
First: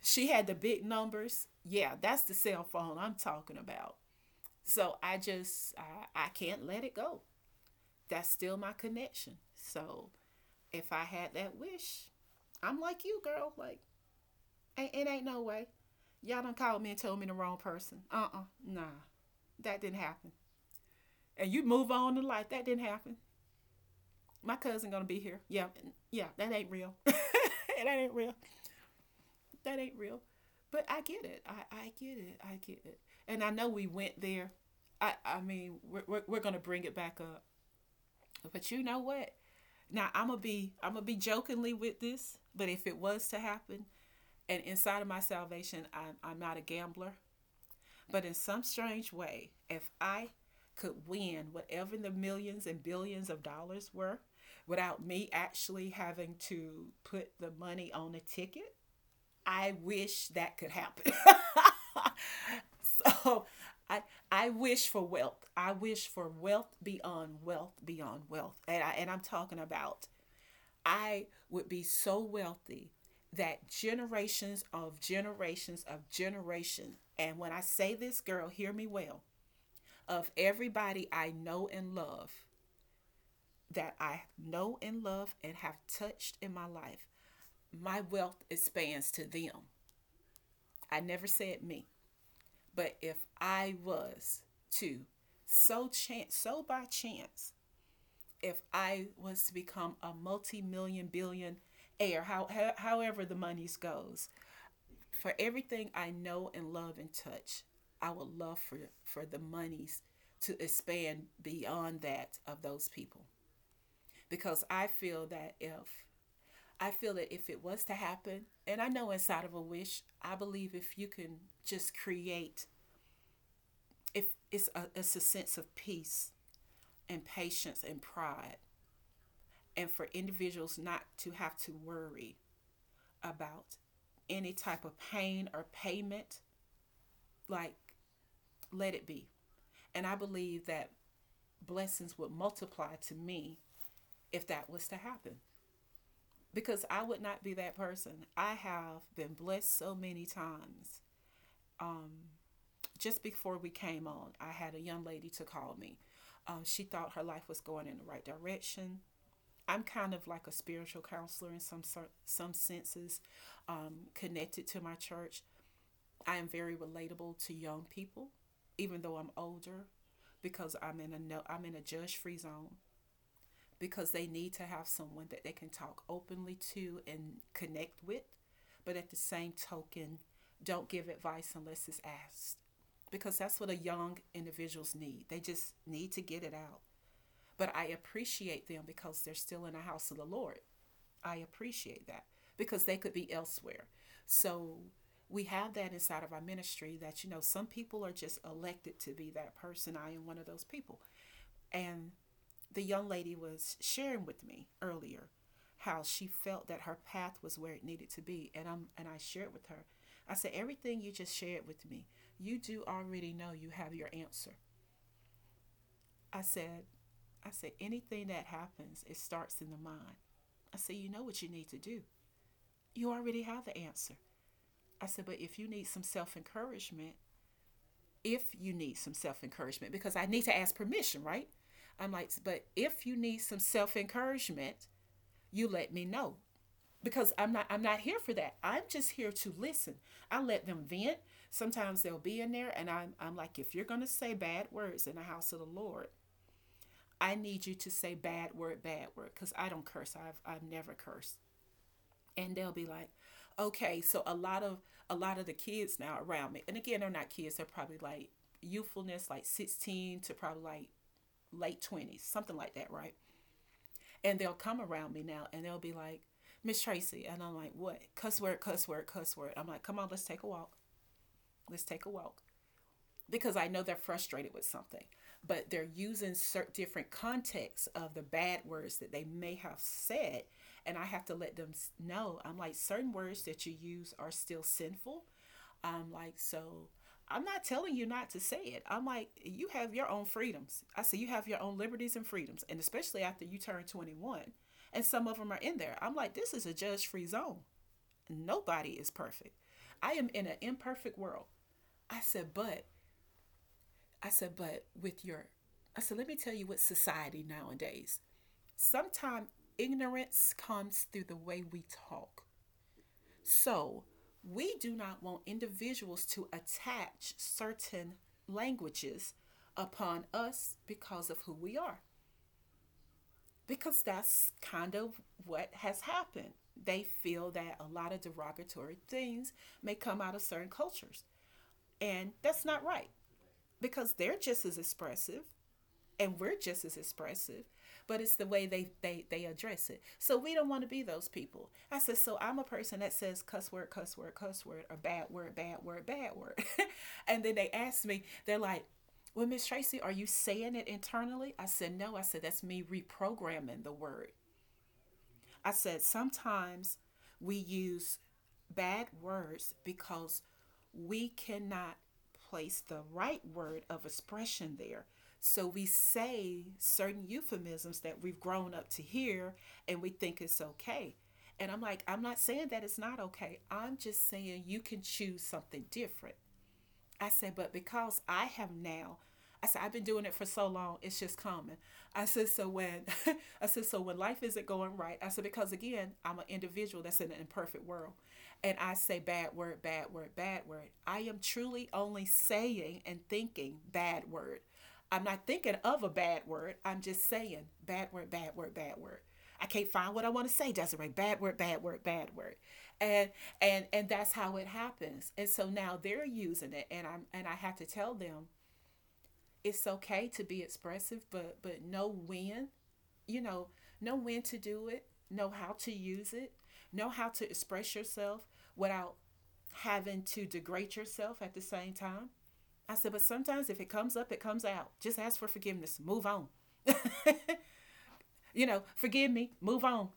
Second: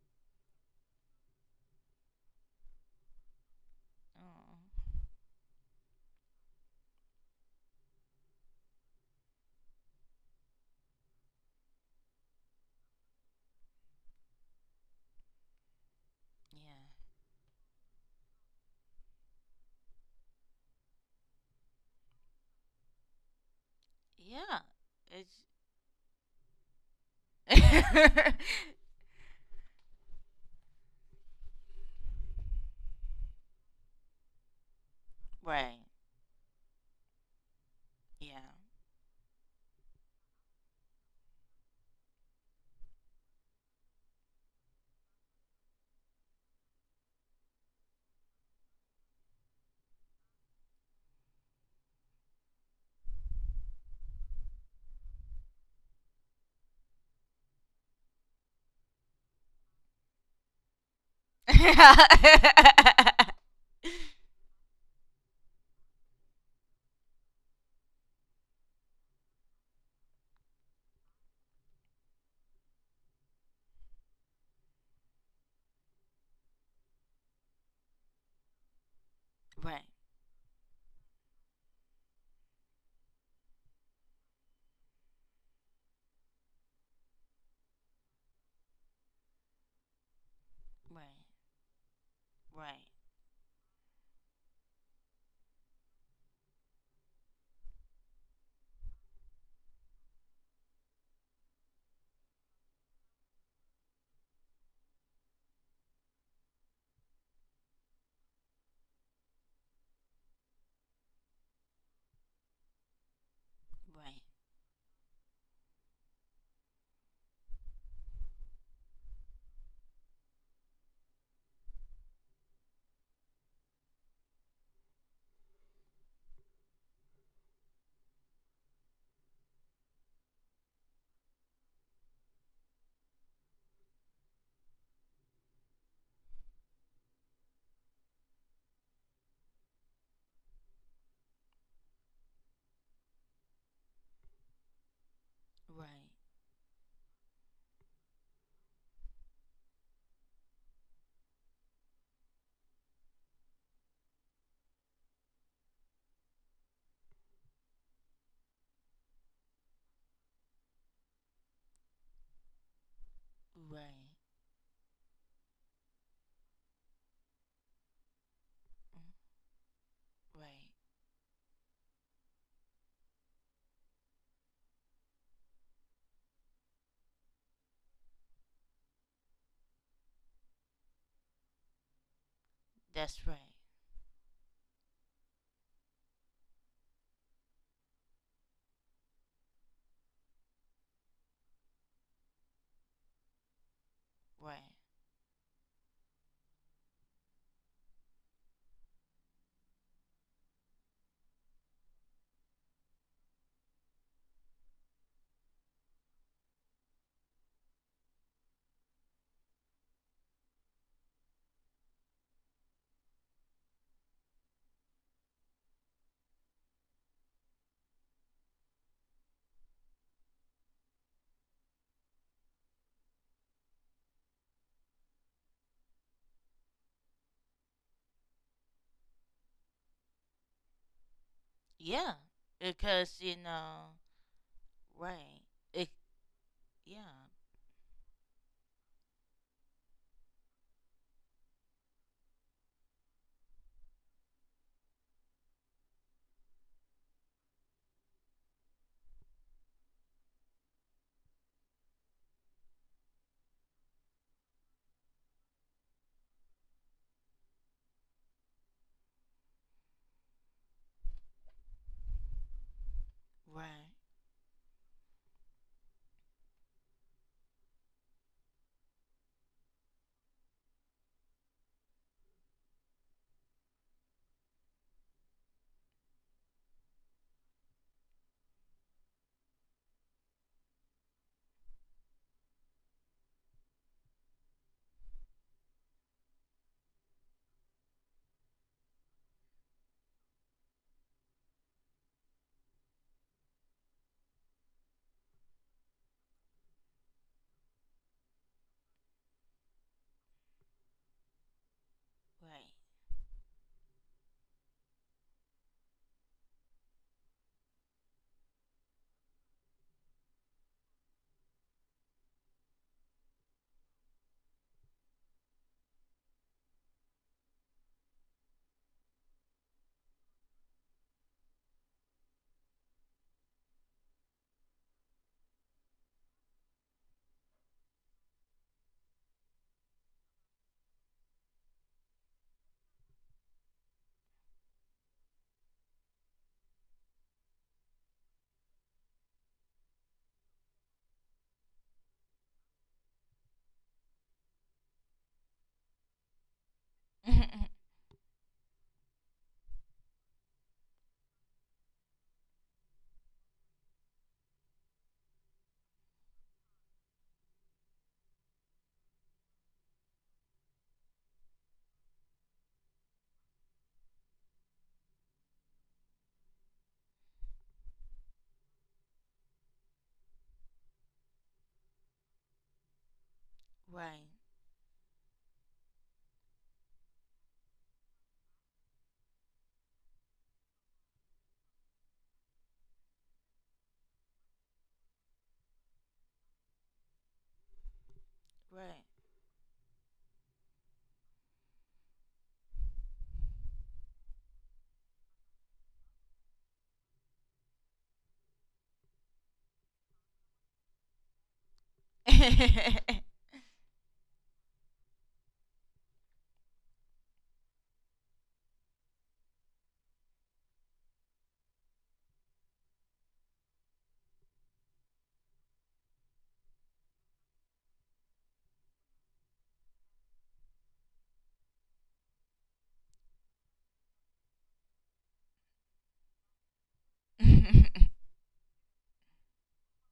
Speaker 1: She had the big numbers. Yeah, that's the cell phone I'm talking about.
Speaker 2: Oh,
Speaker 1: So I can't let it go. That's still my connection. So if I had that wish, I'm like you, girl. Like ain't, it ain't no way. Y'all done called
Speaker 2: yeah,
Speaker 1: me and told me the wrong person. Uh-uh, nah, that didn't happen. And you move on in life. That didn't happen. My
Speaker 2: yeah.
Speaker 1: cousin gonna be here.
Speaker 2: It's
Speaker 1: Yeah, yeah, that ain't real. That ain't real. That ain't real. But I get it. I get it. I get it. And I know we went there. I mean,
Speaker 2: right,
Speaker 1: we're going to bring it back up.
Speaker 2: yeah.
Speaker 1: But you know what? Now I'm gonna be jokingly with this, but if it was to happen, and inside of my salvation, I'm not a gambler, but in some strange way, if I could win whatever the millions and billions of dollars were, without me actually having to put the money on a ticket, I wish that could happen.
Speaker 2: Right,
Speaker 1: So I I wish for wealth. I wish for wealth beyond wealth beyond wealth. And I'm talking about I would be so wealthy that generations of generation, and when I say this, girl, hear me well,
Speaker 2: right,
Speaker 1: of everybody I know and love, that I know and love and have touched in my life, my wealth expands to them. I
Speaker 2: right,
Speaker 1: never said me.
Speaker 2: right,
Speaker 1: But if I was to so chance so by chance, if I was to become a multi-million billion heir, however the monies goes, for everything I know and love and touch, I would love for the monies to expand beyond that of those people because I feel that if it was to happen. And I know inside of a wish, I believe if you can just create, if it's a sense of peace and patience and pride, and for individuals not to have to worry about any type of pain or payment. Like, let it be. And I believe that blessings would multiply to me if that was to happen,
Speaker 2: right,
Speaker 1: because I would not be that person. I have been blessed so many times. Just before we came on, I had a young lady to call me. She thought her life was going in the right direction. I'm kind of like a spiritual counselor in some sort, some senses,
Speaker 2: right,
Speaker 1: connected to my church. I am very relatable to young people, even though I'm
Speaker 2: right.
Speaker 1: older,
Speaker 2: Right.
Speaker 1: because I'm in a no, I'm in a judge-free zone, because they need to have someone that they can talk openly to and connect with. But at the same token, don't give advice unless it's asked,
Speaker 2: That's
Speaker 1: because
Speaker 2: right.
Speaker 1: that's what a young individuals need. They just need to get it out. But I appreciate them because they're still in the house of the Lord. I appreciate that because they could be elsewhere. So
Speaker 2: Right.
Speaker 1: we have that inside of our ministry that some people are just elected to be that person. I am one of those people. And the young lady was sharing with me earlier how she felt that her path was where it needed to be. And I shared with her. I said, everything you just shared with me, you do already know. You have your answer. I said, I said, anything that happens, it starts in the mind. I said, you know what you need to do. You already have the answer. I said, but if you need some self encouragement, if you need some self encouragement, because I need to ask permission, right? I'm
Speaker 2: Yeah.
Speaker 1: like, but if you
Speaker 2: Because
Speaker 1: need
Speaker 2: you
Speaker 1: some
Speaker 2: know.
Speaker 1: self encouragement,
Speaker 2: Right.
Speaker 1: you
Speaker 2: It.
Speaker 1: let me know,
Speaker 2: Yeah.
Speaker 1: because I'm not here for that. I'm just here to listen. I let them vent. Sometimes they'll be in there and I'm like, if you're gonna say bad words in the house of the Lord, I need you to say bad word, because I don't curse. I've never cursed. And they'll be like, okay. So a lot of the kids now around me, and again, they're not kids, they're probably like youthfulness, like 16 to probably like late 20s, something like that, right?
Speaker 2: Right.
Speaker 1: And they'll come around me now and they'll be like, Miss Tracy, and I'm like, what? Cuss word, cuss word, cuss word. I'm like, come on, let's take a walk. Let's take a walk. Because I know they're frustrated with something, but they're using certain different contexts of the bad words that they may have said. And I have to let them know. I'm like, certain words that you use are still sinful. I'm like, so I'm not telling you not to say it. I'm like, you have your own freedoms. I say, you have your own liberties and freedoms. And especially after you turn 21, and some of them are in there. I'm like, this is a judge free zone. Nobody is perfect. I am in an imperfect world. I said, but I said, but with your, I said, let me tell you what society nowadays. Sometimes ignorance comes through the way we talk. So we do not want individuals to attach certain languages upon us because of who we are, because that's kind of what has happened. They feel that a lot of derogatory things may come out of certain cultures, and that's not right, because they're just as expressive and we're just as expressive. But it's the way they address it, so we don't want to be those people. I said, so I'm a person that says cuss word, cuss word, cuss word, or bad word, bad word, bad word. And then they
Speaker 2: Right.
Speaker 1: ask me, they're like, well, Miss Tracy, are you saying it internally? I said no. I said, that's me reprogramming the word. I said, sometimes we use bad words because we cannot place the right word of expression there. So we say certain euphemisms that we've grown up to hear and we think it's okay. And I'm like, I'm not saying that it's not okay. I'm
Speaker 2: Right.
Speaker 1: just saying you can choose something different. I said, but because I have now, I said, I've been doing it for so long, it's just common. I said, so when, I said, so when life isn't going right, I said, because again, I'm an individual that's in an imperfect world. And I
Speaker 2: Right.
Speaker 1: say bad word, bad word, bad word. I am truly only saying and thinking bad word. I'm not thinking of a bad word. I'm just saying bad word, bad word, bad word. I can't find what I want to say, Desiree. Bad word, bad word, bad word. and and and that's how it happens. And so now they're using it, and I have to tell them, it's okay to be expressive, but know when, you know know when to do it, know how to use it, know how to express yourself without having to degrade yourself at the same time. I said, but sometimes if it comes up, it comes out, just ask for forgiveness, move on. Forgive me, move on.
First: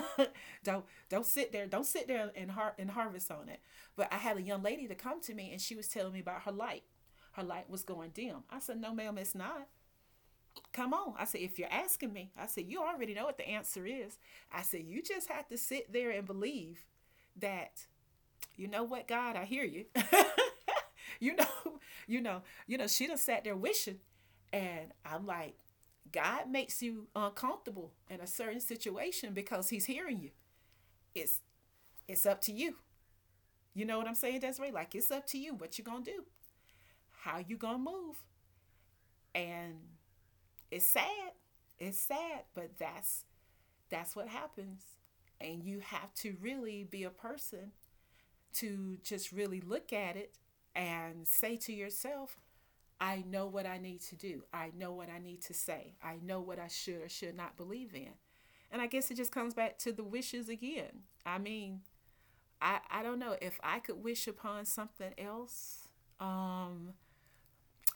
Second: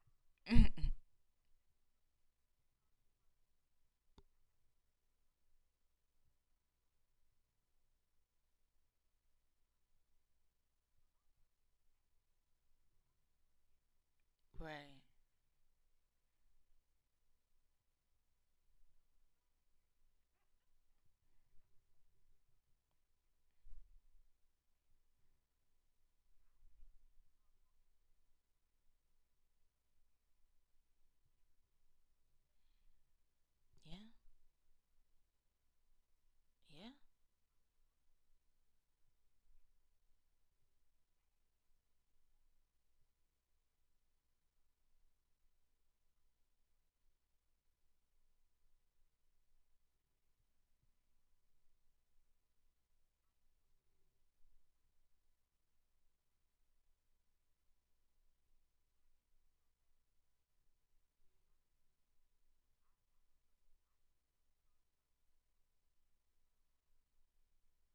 Speaker 1: Don't sit there, don't sit there, and and harvest on it. But I had a young lady to come to me and she was telling me about her light. Her light was going dim. I said, no, ma'am, it's not. Come on. I said, if you're asking me, I said, you already know what the answer is. I said,
Speaker 2: Right.
Speaker 1: you just have to sit there and believe that, you know what, God, I hear you. you know, you know, she done sat there wishing. And I'm like, God makes you uncomfortable in a certain situation because he's hearing you. It's it's up to you. You
Speaker 2: Yeah.
Speaker 1: know what I'm saying, Desiree? Like, it's up to you what you gonna do,
Speaker 2: Yeah.
Speaker 1: how you gonna move. And it's sad. It's sad, but that's what happens. And you have to really be a person to just really look at it and say to yourself, I know what I need to do. I know what I need to say. I know what I should or should not believe in. And I guess it just comes back to the wishes again. I mean, I don't know if I could wish upon something else. Um,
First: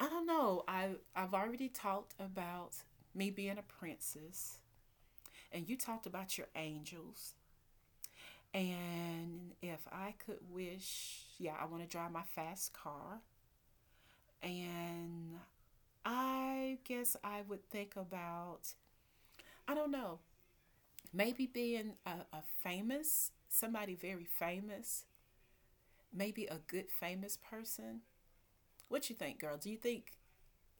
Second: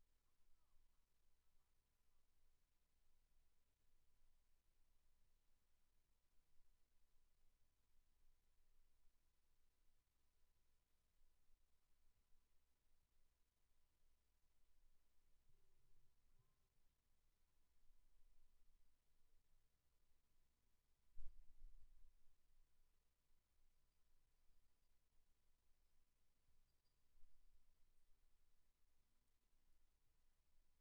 Speaker 1: I don't know. I've already talked about me being a princess, and you talked about your angels. And if I could wish, yeah, I want to drive my fast car. And I guess I would think about, I don't know, maybe being a famous, somebody very famous, maybe a good famous person. What you think, girl? Do you think?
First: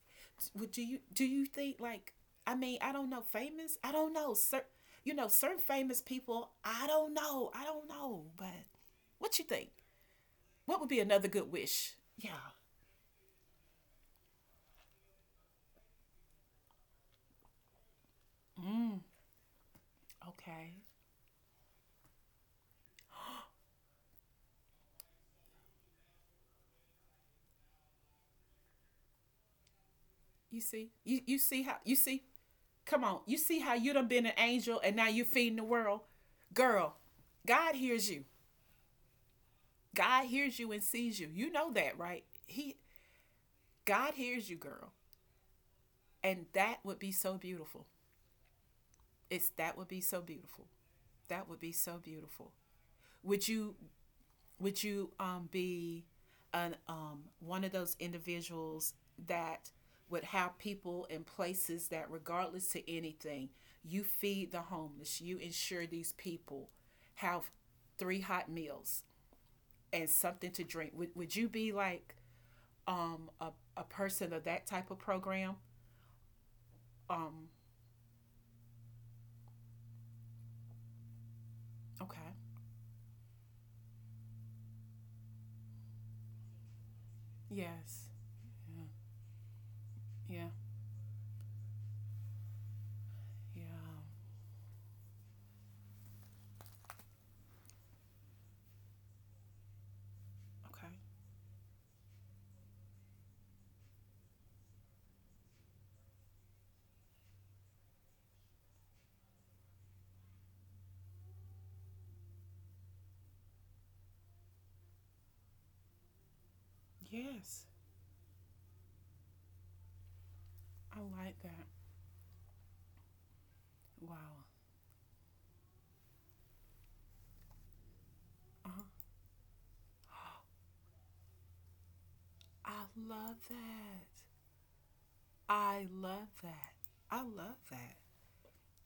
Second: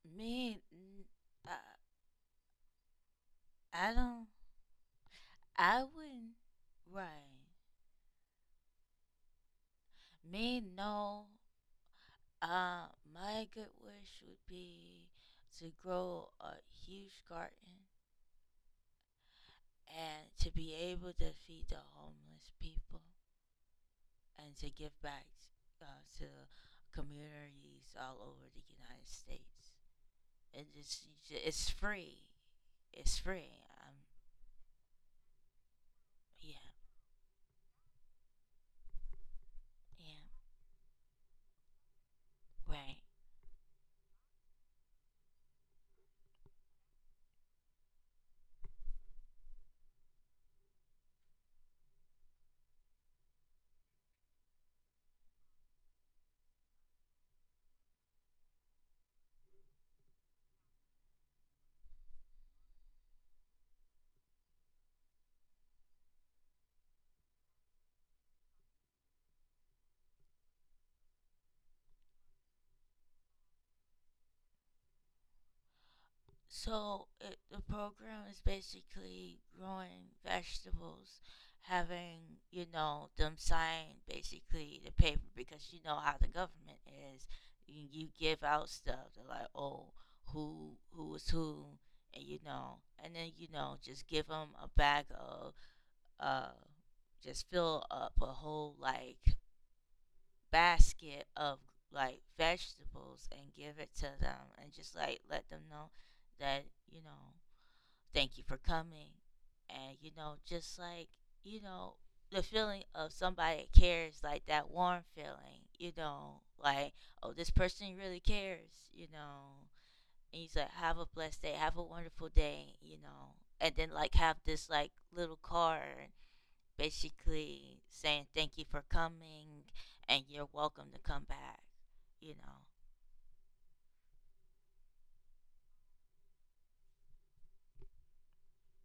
Speaker 2: Me.
Speaker 1: Would
Speaker 2: N-
Speaker 1: do you
Speaker 2: I.
Speaker 1: think, like? I mean, I don't know. Famous? I
Speaker 2: I
Speaker 1: don't
Speaker 2: don't.
Speaker 1: know. You know, certain
Speaker 2: I
Speaker 1: famous
Speaker 2: wouldn't.
Speaker 1: people. I don't
Speaker 2: Right.
Speaker 1: know. I don't know. But what you think?
Speaker 2: Me
Speaker 1: What would be
Speaker 2: no.
Speaker 1: another good wish? Yeah.
Speaker 2: Uh, my good wish would be to grow a huge garden and to be
Speaker 1: Okay.
Speaker 2: able to feed the homeless people and to give back to communities all over the United States.
Speaker 1: You
Speaker 2: It
Speaker 1: see?
Speaker 2: just
Speaker 1: You see
Speaker 2: it's
Speaker 1: how you see?
Speaker 2: free.
Speaker 1: Come
Speaker 2: It's
Speaker 1: on. You see
Speaker 2: free.
Speaker 1: how you done been an angel and now you feeding the world?
Speaker 2: Yeah,
Speaker 1: Girl, God hears you.
Speaker 2: yeah,
Speaker 1: God hears you and sees you. You know that, right? He
Speaker 2: right.
Speaker 1: God hears you, girl. And that would be so beautiful. It's that would be so beautiful. That would be so beautiful. Would you would you be an one of those individuals that would have people in places that regardless to anything, you feed the homeless, you ensure these people have three hot meals and something to drink. Would you be like um a, a person of that type of program.
Speaker 2: So it,
Speaker 1: Um
Speaker 2: the program is basically growing vegetables,
Speaker 1: okay.
Speaker 2: having you know them sign basically the paper because you know how the government is. You,
Speaker 1: Yes.
Speaker 2: you give out stuff. They're like, oh,
Speaker 1: Yeah.
Speaker 2: who is who, and you know, and then you
Speaker 1: Yeah.
Speaker 2: know, just give them a bag of uh, just fill up a whole like
Speaker 1: Okay.
Speaker 2: basket of like vegetables and give it to them and just like let them know that you know thank you for coming. And, you know, just like, you know, the feeling of somebody that cares, like that warm feeling, you know, like, oh, this
Speaker 1: Yes.
Speaker 2: person really cares, you know. And you say, have
Speaker 1: I
Speaker 2: a
Speaker 1: like
Speaker 2: blessed day,
Speaker 1: that.
Speaker 2: have a wonderful day, you know. And then, like, have
Speaker 1: Wow.
Speaker 2: this, like, little card basically saying thank you for coming and you're welcome to come back, you know.
Speaker 1: I love that. I love that. I love that.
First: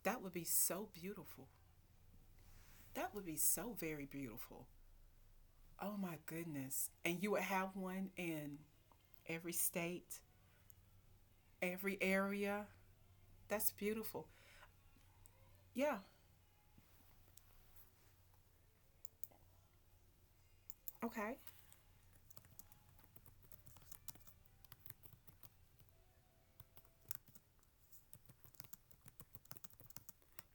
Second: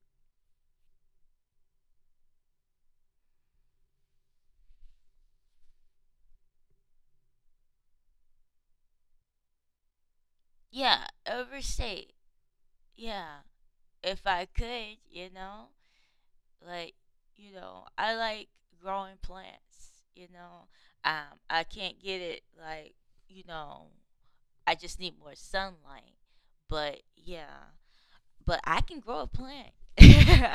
Speaker 1: That would be so beautiful. That would be so very beautiful. Oh my goodness. And you would have one in every state,
Speaker 2: Yeah,
Speaker 1: every
Speaker 2: overstate.
Speaker 1: area.
Speaker 2: Yeah,
Speaker 1: That's
Speaker 2: if
Speaker 1: beautiful.
Speaker 2: I could, you know.
Speaker 1: Yeah.
Speaker 2: Like you know I like growing plants, you know,
Speaker 1: Okay.
Speaker 2: I can't get it like you know I just need more sunlight, but yeah, but I can grow a plant.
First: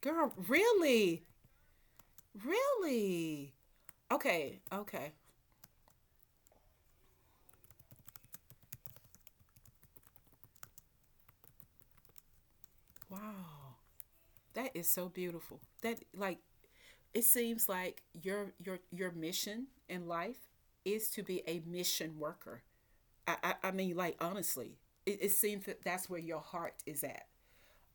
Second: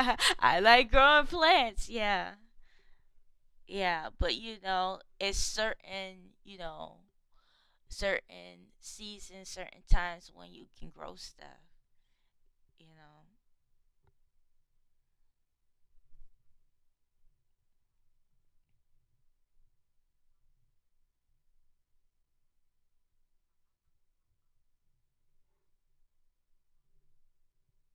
Speaker 1: Girl,
Speaker 2: I like
Speaker 1: really?
Speaker 2: growing plants, yeah,
Speaker 1: Really?
Speaker 2: yeah, but you
Speaker 1: Okay,
Speaker 2: know
Speaker 1: okay.
Speaker 2: it's certain, you know, certain seasons, certain times when you can grow stuff, you know.
Speaker 1: Wow. That is so beautiful. That, like, it seems like your mission in life is to be a mission worker. I mean, like, honestly, it seems that that's where your heart is at.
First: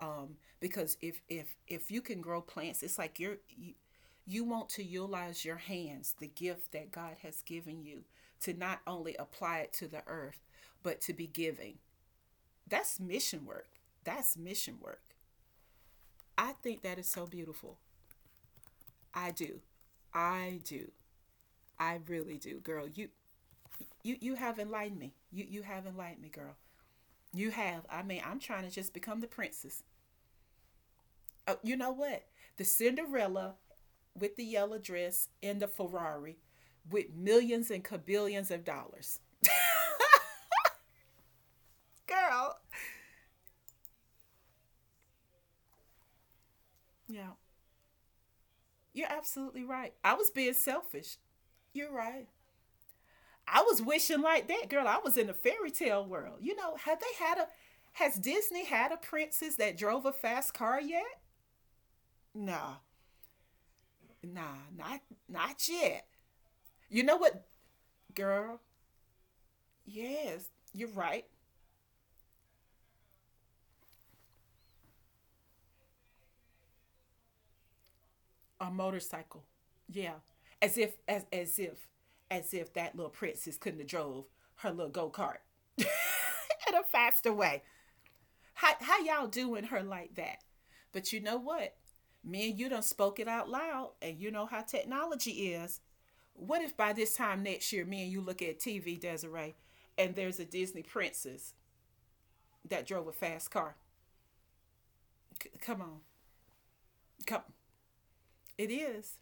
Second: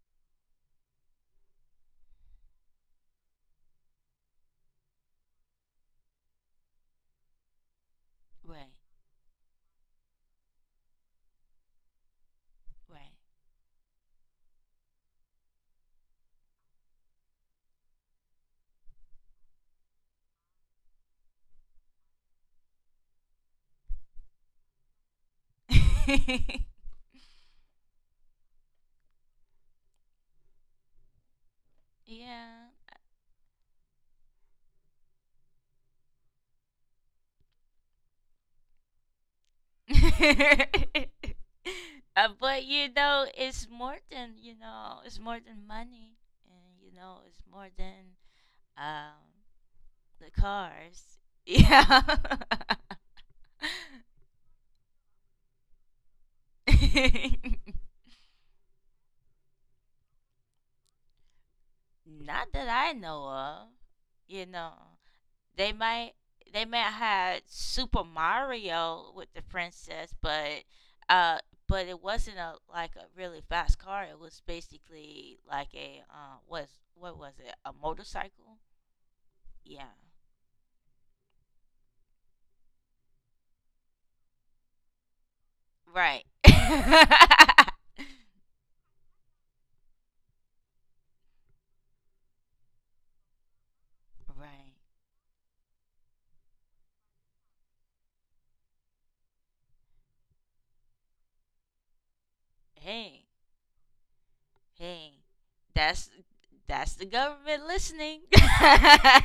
Speaker 1: Um, because if you can grow plants, it's like you want to utilize your hands, the gift that God has given you, to
Speaker 2: Right,
Speaker 1: not only apply it to the earth, but to be giving. That's mission work. That's mission work. I think that is so beautiful. I do. I do. I really do, girl. You have enlightened me. You have enlightened me, girl.
Speaker 2: right.
Speaker 1: You have. I mean, I'm trying to just become the princess. Oh, you know what? The
Speaker 2: Yeah.
Speaker 1: Cinderella with the yellow dress and the Ferrari with millions and cabillions of dollars.
Speaker 2: Uh,
Speaker 1: Girl.
Speaker 2: but you know, it's more than you know, it's more than money, and you know,
Speaker 1: Yeah.
Speaker 2: it's more than
Speaker 1: You're
Speaker 2: um
Speaker 1: absolutely right. I was
Speaker 2: the
Speaker 1: being
Speaker 2: cars.
Speaker 1: selfish. You're
Speaker 2: Yeah,
Speaker 1: right. I was wishing like that, girl. I was in a fairy tale world. You know, have they had a, has Disney had a princess that drove a fast car yet?
Speaker 2: not that
Speaker 1: Nah,
Speaker 2: I know of. You
Speaker 1: nah,
Speaker 2: know.
Speaker 1: not
Speaker 2: They
Speaker 1: yet.
Speaker 2: might they might
Speaker 1: You know
Speaker 2: have
Speaker 1: what,
Speaker 2: Super
Speaker 1: girl?
Speaker 2: Mario with the princess,
Speaker 1: Yes, you're right.
Speaker 2: uh, but it wasn't a like a really fast car. It was basically like a was what was it? A motorcycle?
Speaker 1: A motorcycle.
Speaker 2: Yeah.
Speaker 1: Yeah. As if as as if as if that little princess couldn't have drove her little go-kart in
Speaker 2: Right.
Speaker 1: a faster way.
Speaker 2: Right.
Speaker 1: How y'all doing her like that? But you know what? Me and you done spoke it out loud, and you know how technology is. What if by this time next year, me and you look at TV, Desiree, and there's a Disney princess that drove a
Speaker 2: Hey,
Speaker 1: fast car?
Speaker 2: hey.
Speaker 1: Come on,
Speaker 2: That's that's the
Speaker 1: come.
Speaker 2: government listening.
Speaker 1: It is.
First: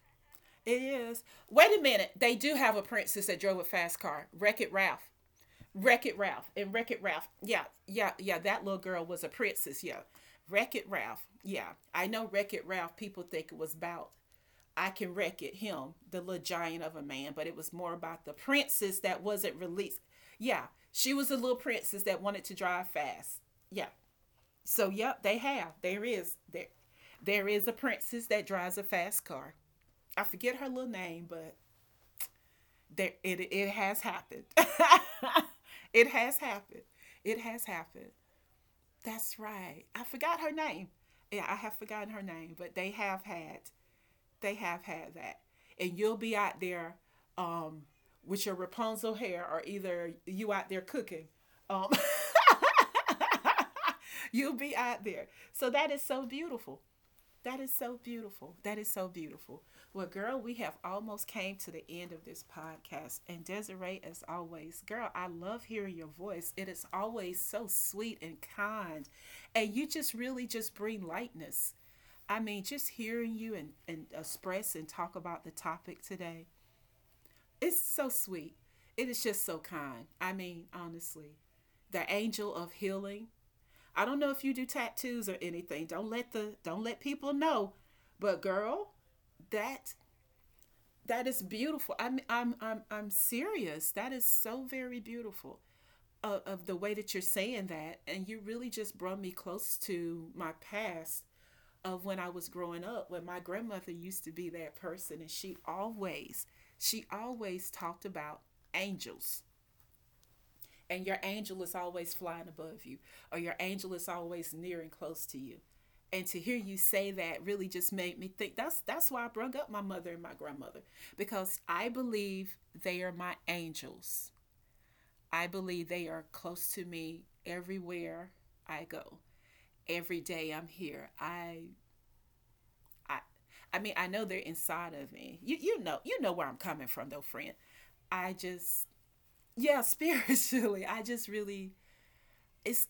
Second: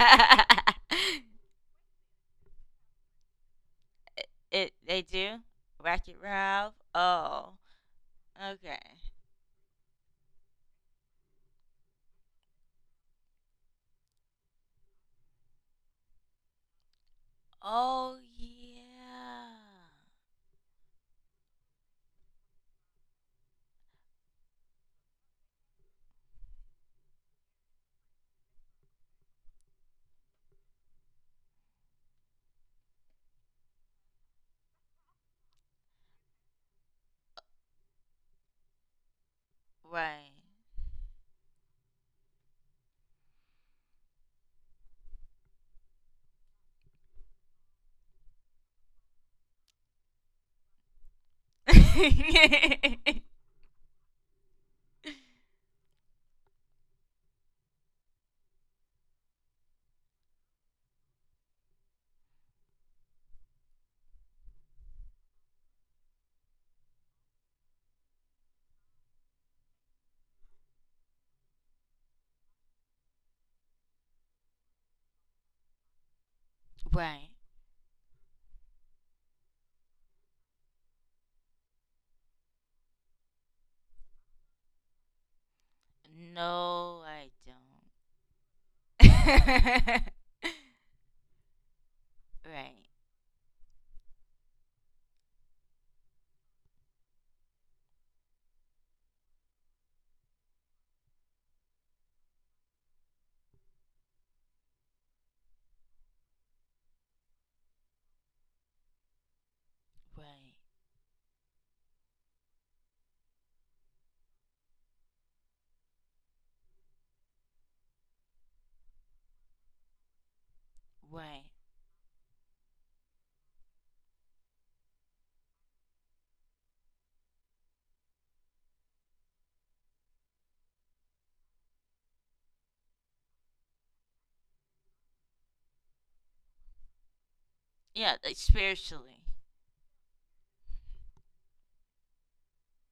Speaker 1: It is. Wait a minute. They do have a princess that drove a fast car. Wreck It
Speaker 2: It they
Speaker 1: Ralph.
Speaker 2: do.
Speaker 1: Wreck
Speaker 2: Racket
Speaker 1: It Ralph and
Speaker 2: Ralph.
Speaker 1: Wreck It Ralph.
Speaker 2: Oh,
Speaker 1: Yeah, yeah, yeah. That little
Speaker 2: okay.
Speaker 1: girl was a princess. Yeah, Wreck It Ralph. Yeah, I know Wreck It Ralph. People think it was about, I can wreck it him, the little giant of a man, but it was more
Speaker 2: Oh
Speaker 1: about the princess that
Speaker 2: yeah.
Speaker 1: wasn't released. Yeah, she was a little princess that wanted to drive fast. Yeah. So yep, they have. There there is a princess that drives a fast car. I forget her little name, but there it it has happened. it has happened. It has happened. That's right. I
Speaker 2: Right.
Speaker 1: forgot her name. Yeah, I have forgotten her name, but they have had that. And you'll be out there um with your Rapunzel hair, or either you out there cooking. Um you'll be out there. So that is so beautiful. That is so beautiful. That is so beautiful. Well, girl, we have almost came to the end of this podcast. And Desiree, as always, girl, I love hearing your voice. It is always so sweet and kind. And you just really just bring lightness. I mean, just hearing you and express and talk about the topic today,
Speaker 2: Right.
Speaker 1: it's so sweet. It is just so kind. I mean, honestly, the angel of healing, I don't know if you do tattoos or anything. Don't let
Speaker 2: No, I
Speaker 1: people know.
Speaker 2: don't.
Speaker 1: But girl, that that is beautiful. I'm I'm I'm
Speaker 2: Right.
Speaker 1: I'm serious. That is so very beautiful of the way that you're saying that, and you really just brought me close to my past of when I was growing up. When my grandmother used to be that person, and she always talked about angels,
Speaker 2: Right.
Speaker 1: and your angel is always flying above you, or your angel is always near and close to you, and to hear you say that really just made me think, that's why I brought up my mother and my grandmother
Speaker 2: Right.
Speaker 1: because I believe they are my angels. I believe they are close to me everywhere I go. Every day I'm here. I I mean, I know they're inside of me. You, you know where I'm coming from though, friend.
Speaker 2: Yeah,
Speaker 1: I
Speaker 2: like
Speaker 1: just,
Speaker 2: spiritually.
Speaker 1: yeah, spiritually, I just really, it's,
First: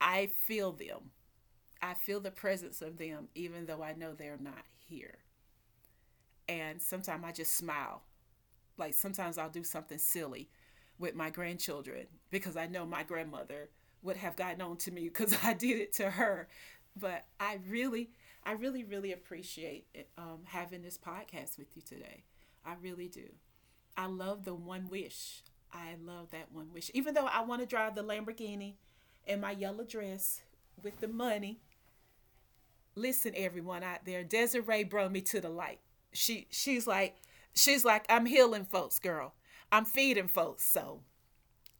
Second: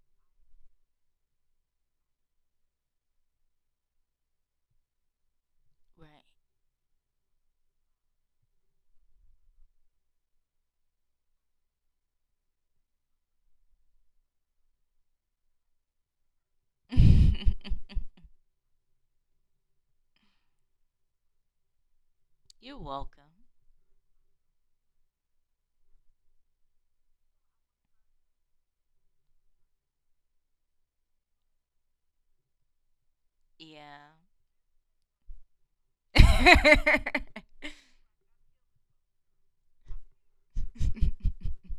Speaker 1: I feel them. I feel the presence of them, even though I know they're not here. And sometimes I just smile. Like sometimes I'll do something silly with my grandchildren because I know my grandmother would have gotten on to me because I did it to her.
Speaker 2: Right.
Speaker 1: But I really, really appreciate having this podcast with you today. I
Speaker 2: You're
Speaker 1: really do.
Speaker 2: welcome.
Speaker 1: I love the one wish. I love that one wish. Even though I want to drive the Lamborghini in my yellow dress with the money, listen, everyone out
Speaker 2: Yeah.
Speaker 1: there, Desiree brought me to the light. she she's like she's like, I'm healing folks, girl, I'm feeding folks. So,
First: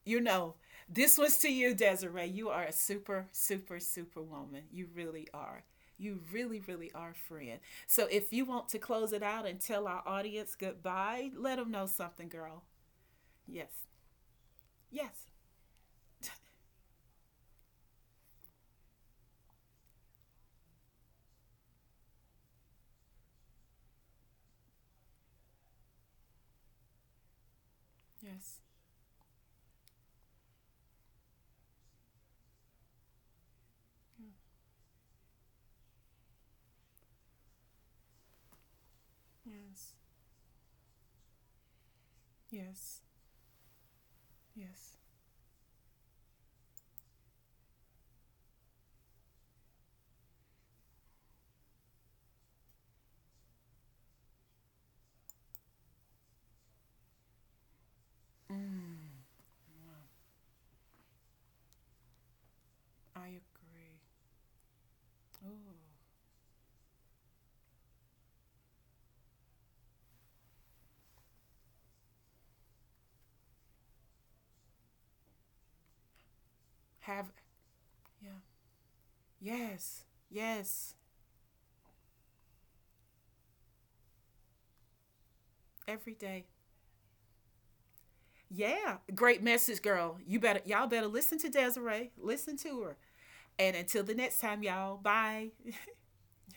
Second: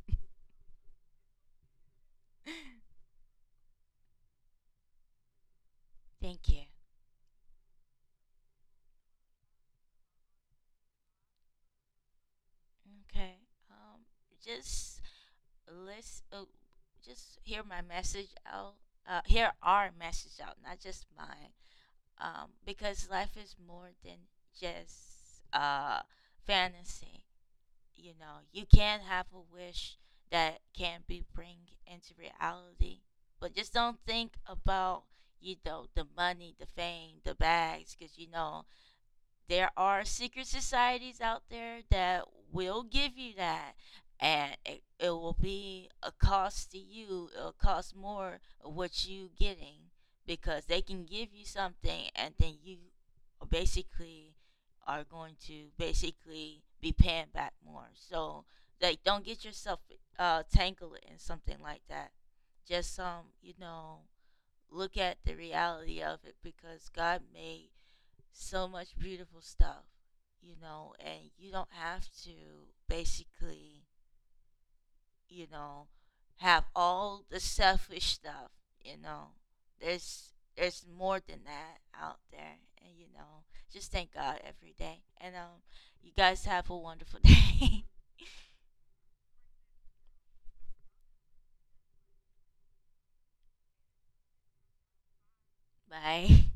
Speaker 1: you know, this was to you, Desiree. You are a super woman. You really are. You
Speaker 2: Thank
Speaker 1: really
Speaker 2: you.
Speaker 1: really are, friend. So if you want to close it out and tell our audience goodbye, let them know something, girl.
Speaker 2: Okay.
Speaker 1: Yes.
Speaker 2: Um, just
Speaker 1: Yes.
Speaker 2: listen, just hear my message out. Hear our message out, not just mine. Because life is more than just fantasy. You know,
Speaker 1: Yes.
Speaker 2: you can have a wish that can be bring into reality, but just don't think about you know the money, the fame, the bags, because you know there
Speaker 1: Yes.
Speaker 2: are secret societies out there that will
Speaker 1: Yes.
Speaker 2: give you that, and it,
Speaker 1: Yes.
Speaker 2: it will be a cost to you. It'll cost more of what you getting because they can give you something, and then you basically are going to basically be paying back more. So, like, don't get yourself tangled in something like that. Just
Speaker 1: I
Speaker 2: you
Speaker 1: agree.
Speaker 2: know, look at the
Speaker 1: Oh.
Speaker 2: reality of it because God made so much beautiful stuff, you know, and you don't have to basically, you know, have all
Speaker 1: Have.
Speaker 2: the selfish
Speaker 1: Yeah.
Speaker 2: stuff, you know.
Speaker 1: Yes.
Speaker 2: There's
Speaker 1: Yes.
Speaker 2: more than that out there, and you know, just thank God every day. And you
Speaker 1: Every day.
Speaker 2: guys have a wonderful day.
Speaker 1: Yeah. Great message, girl. You better, y'all better listen to Desiree. Listen to her. And until the next time, y'all. Bye.
Speaker 2: Bye.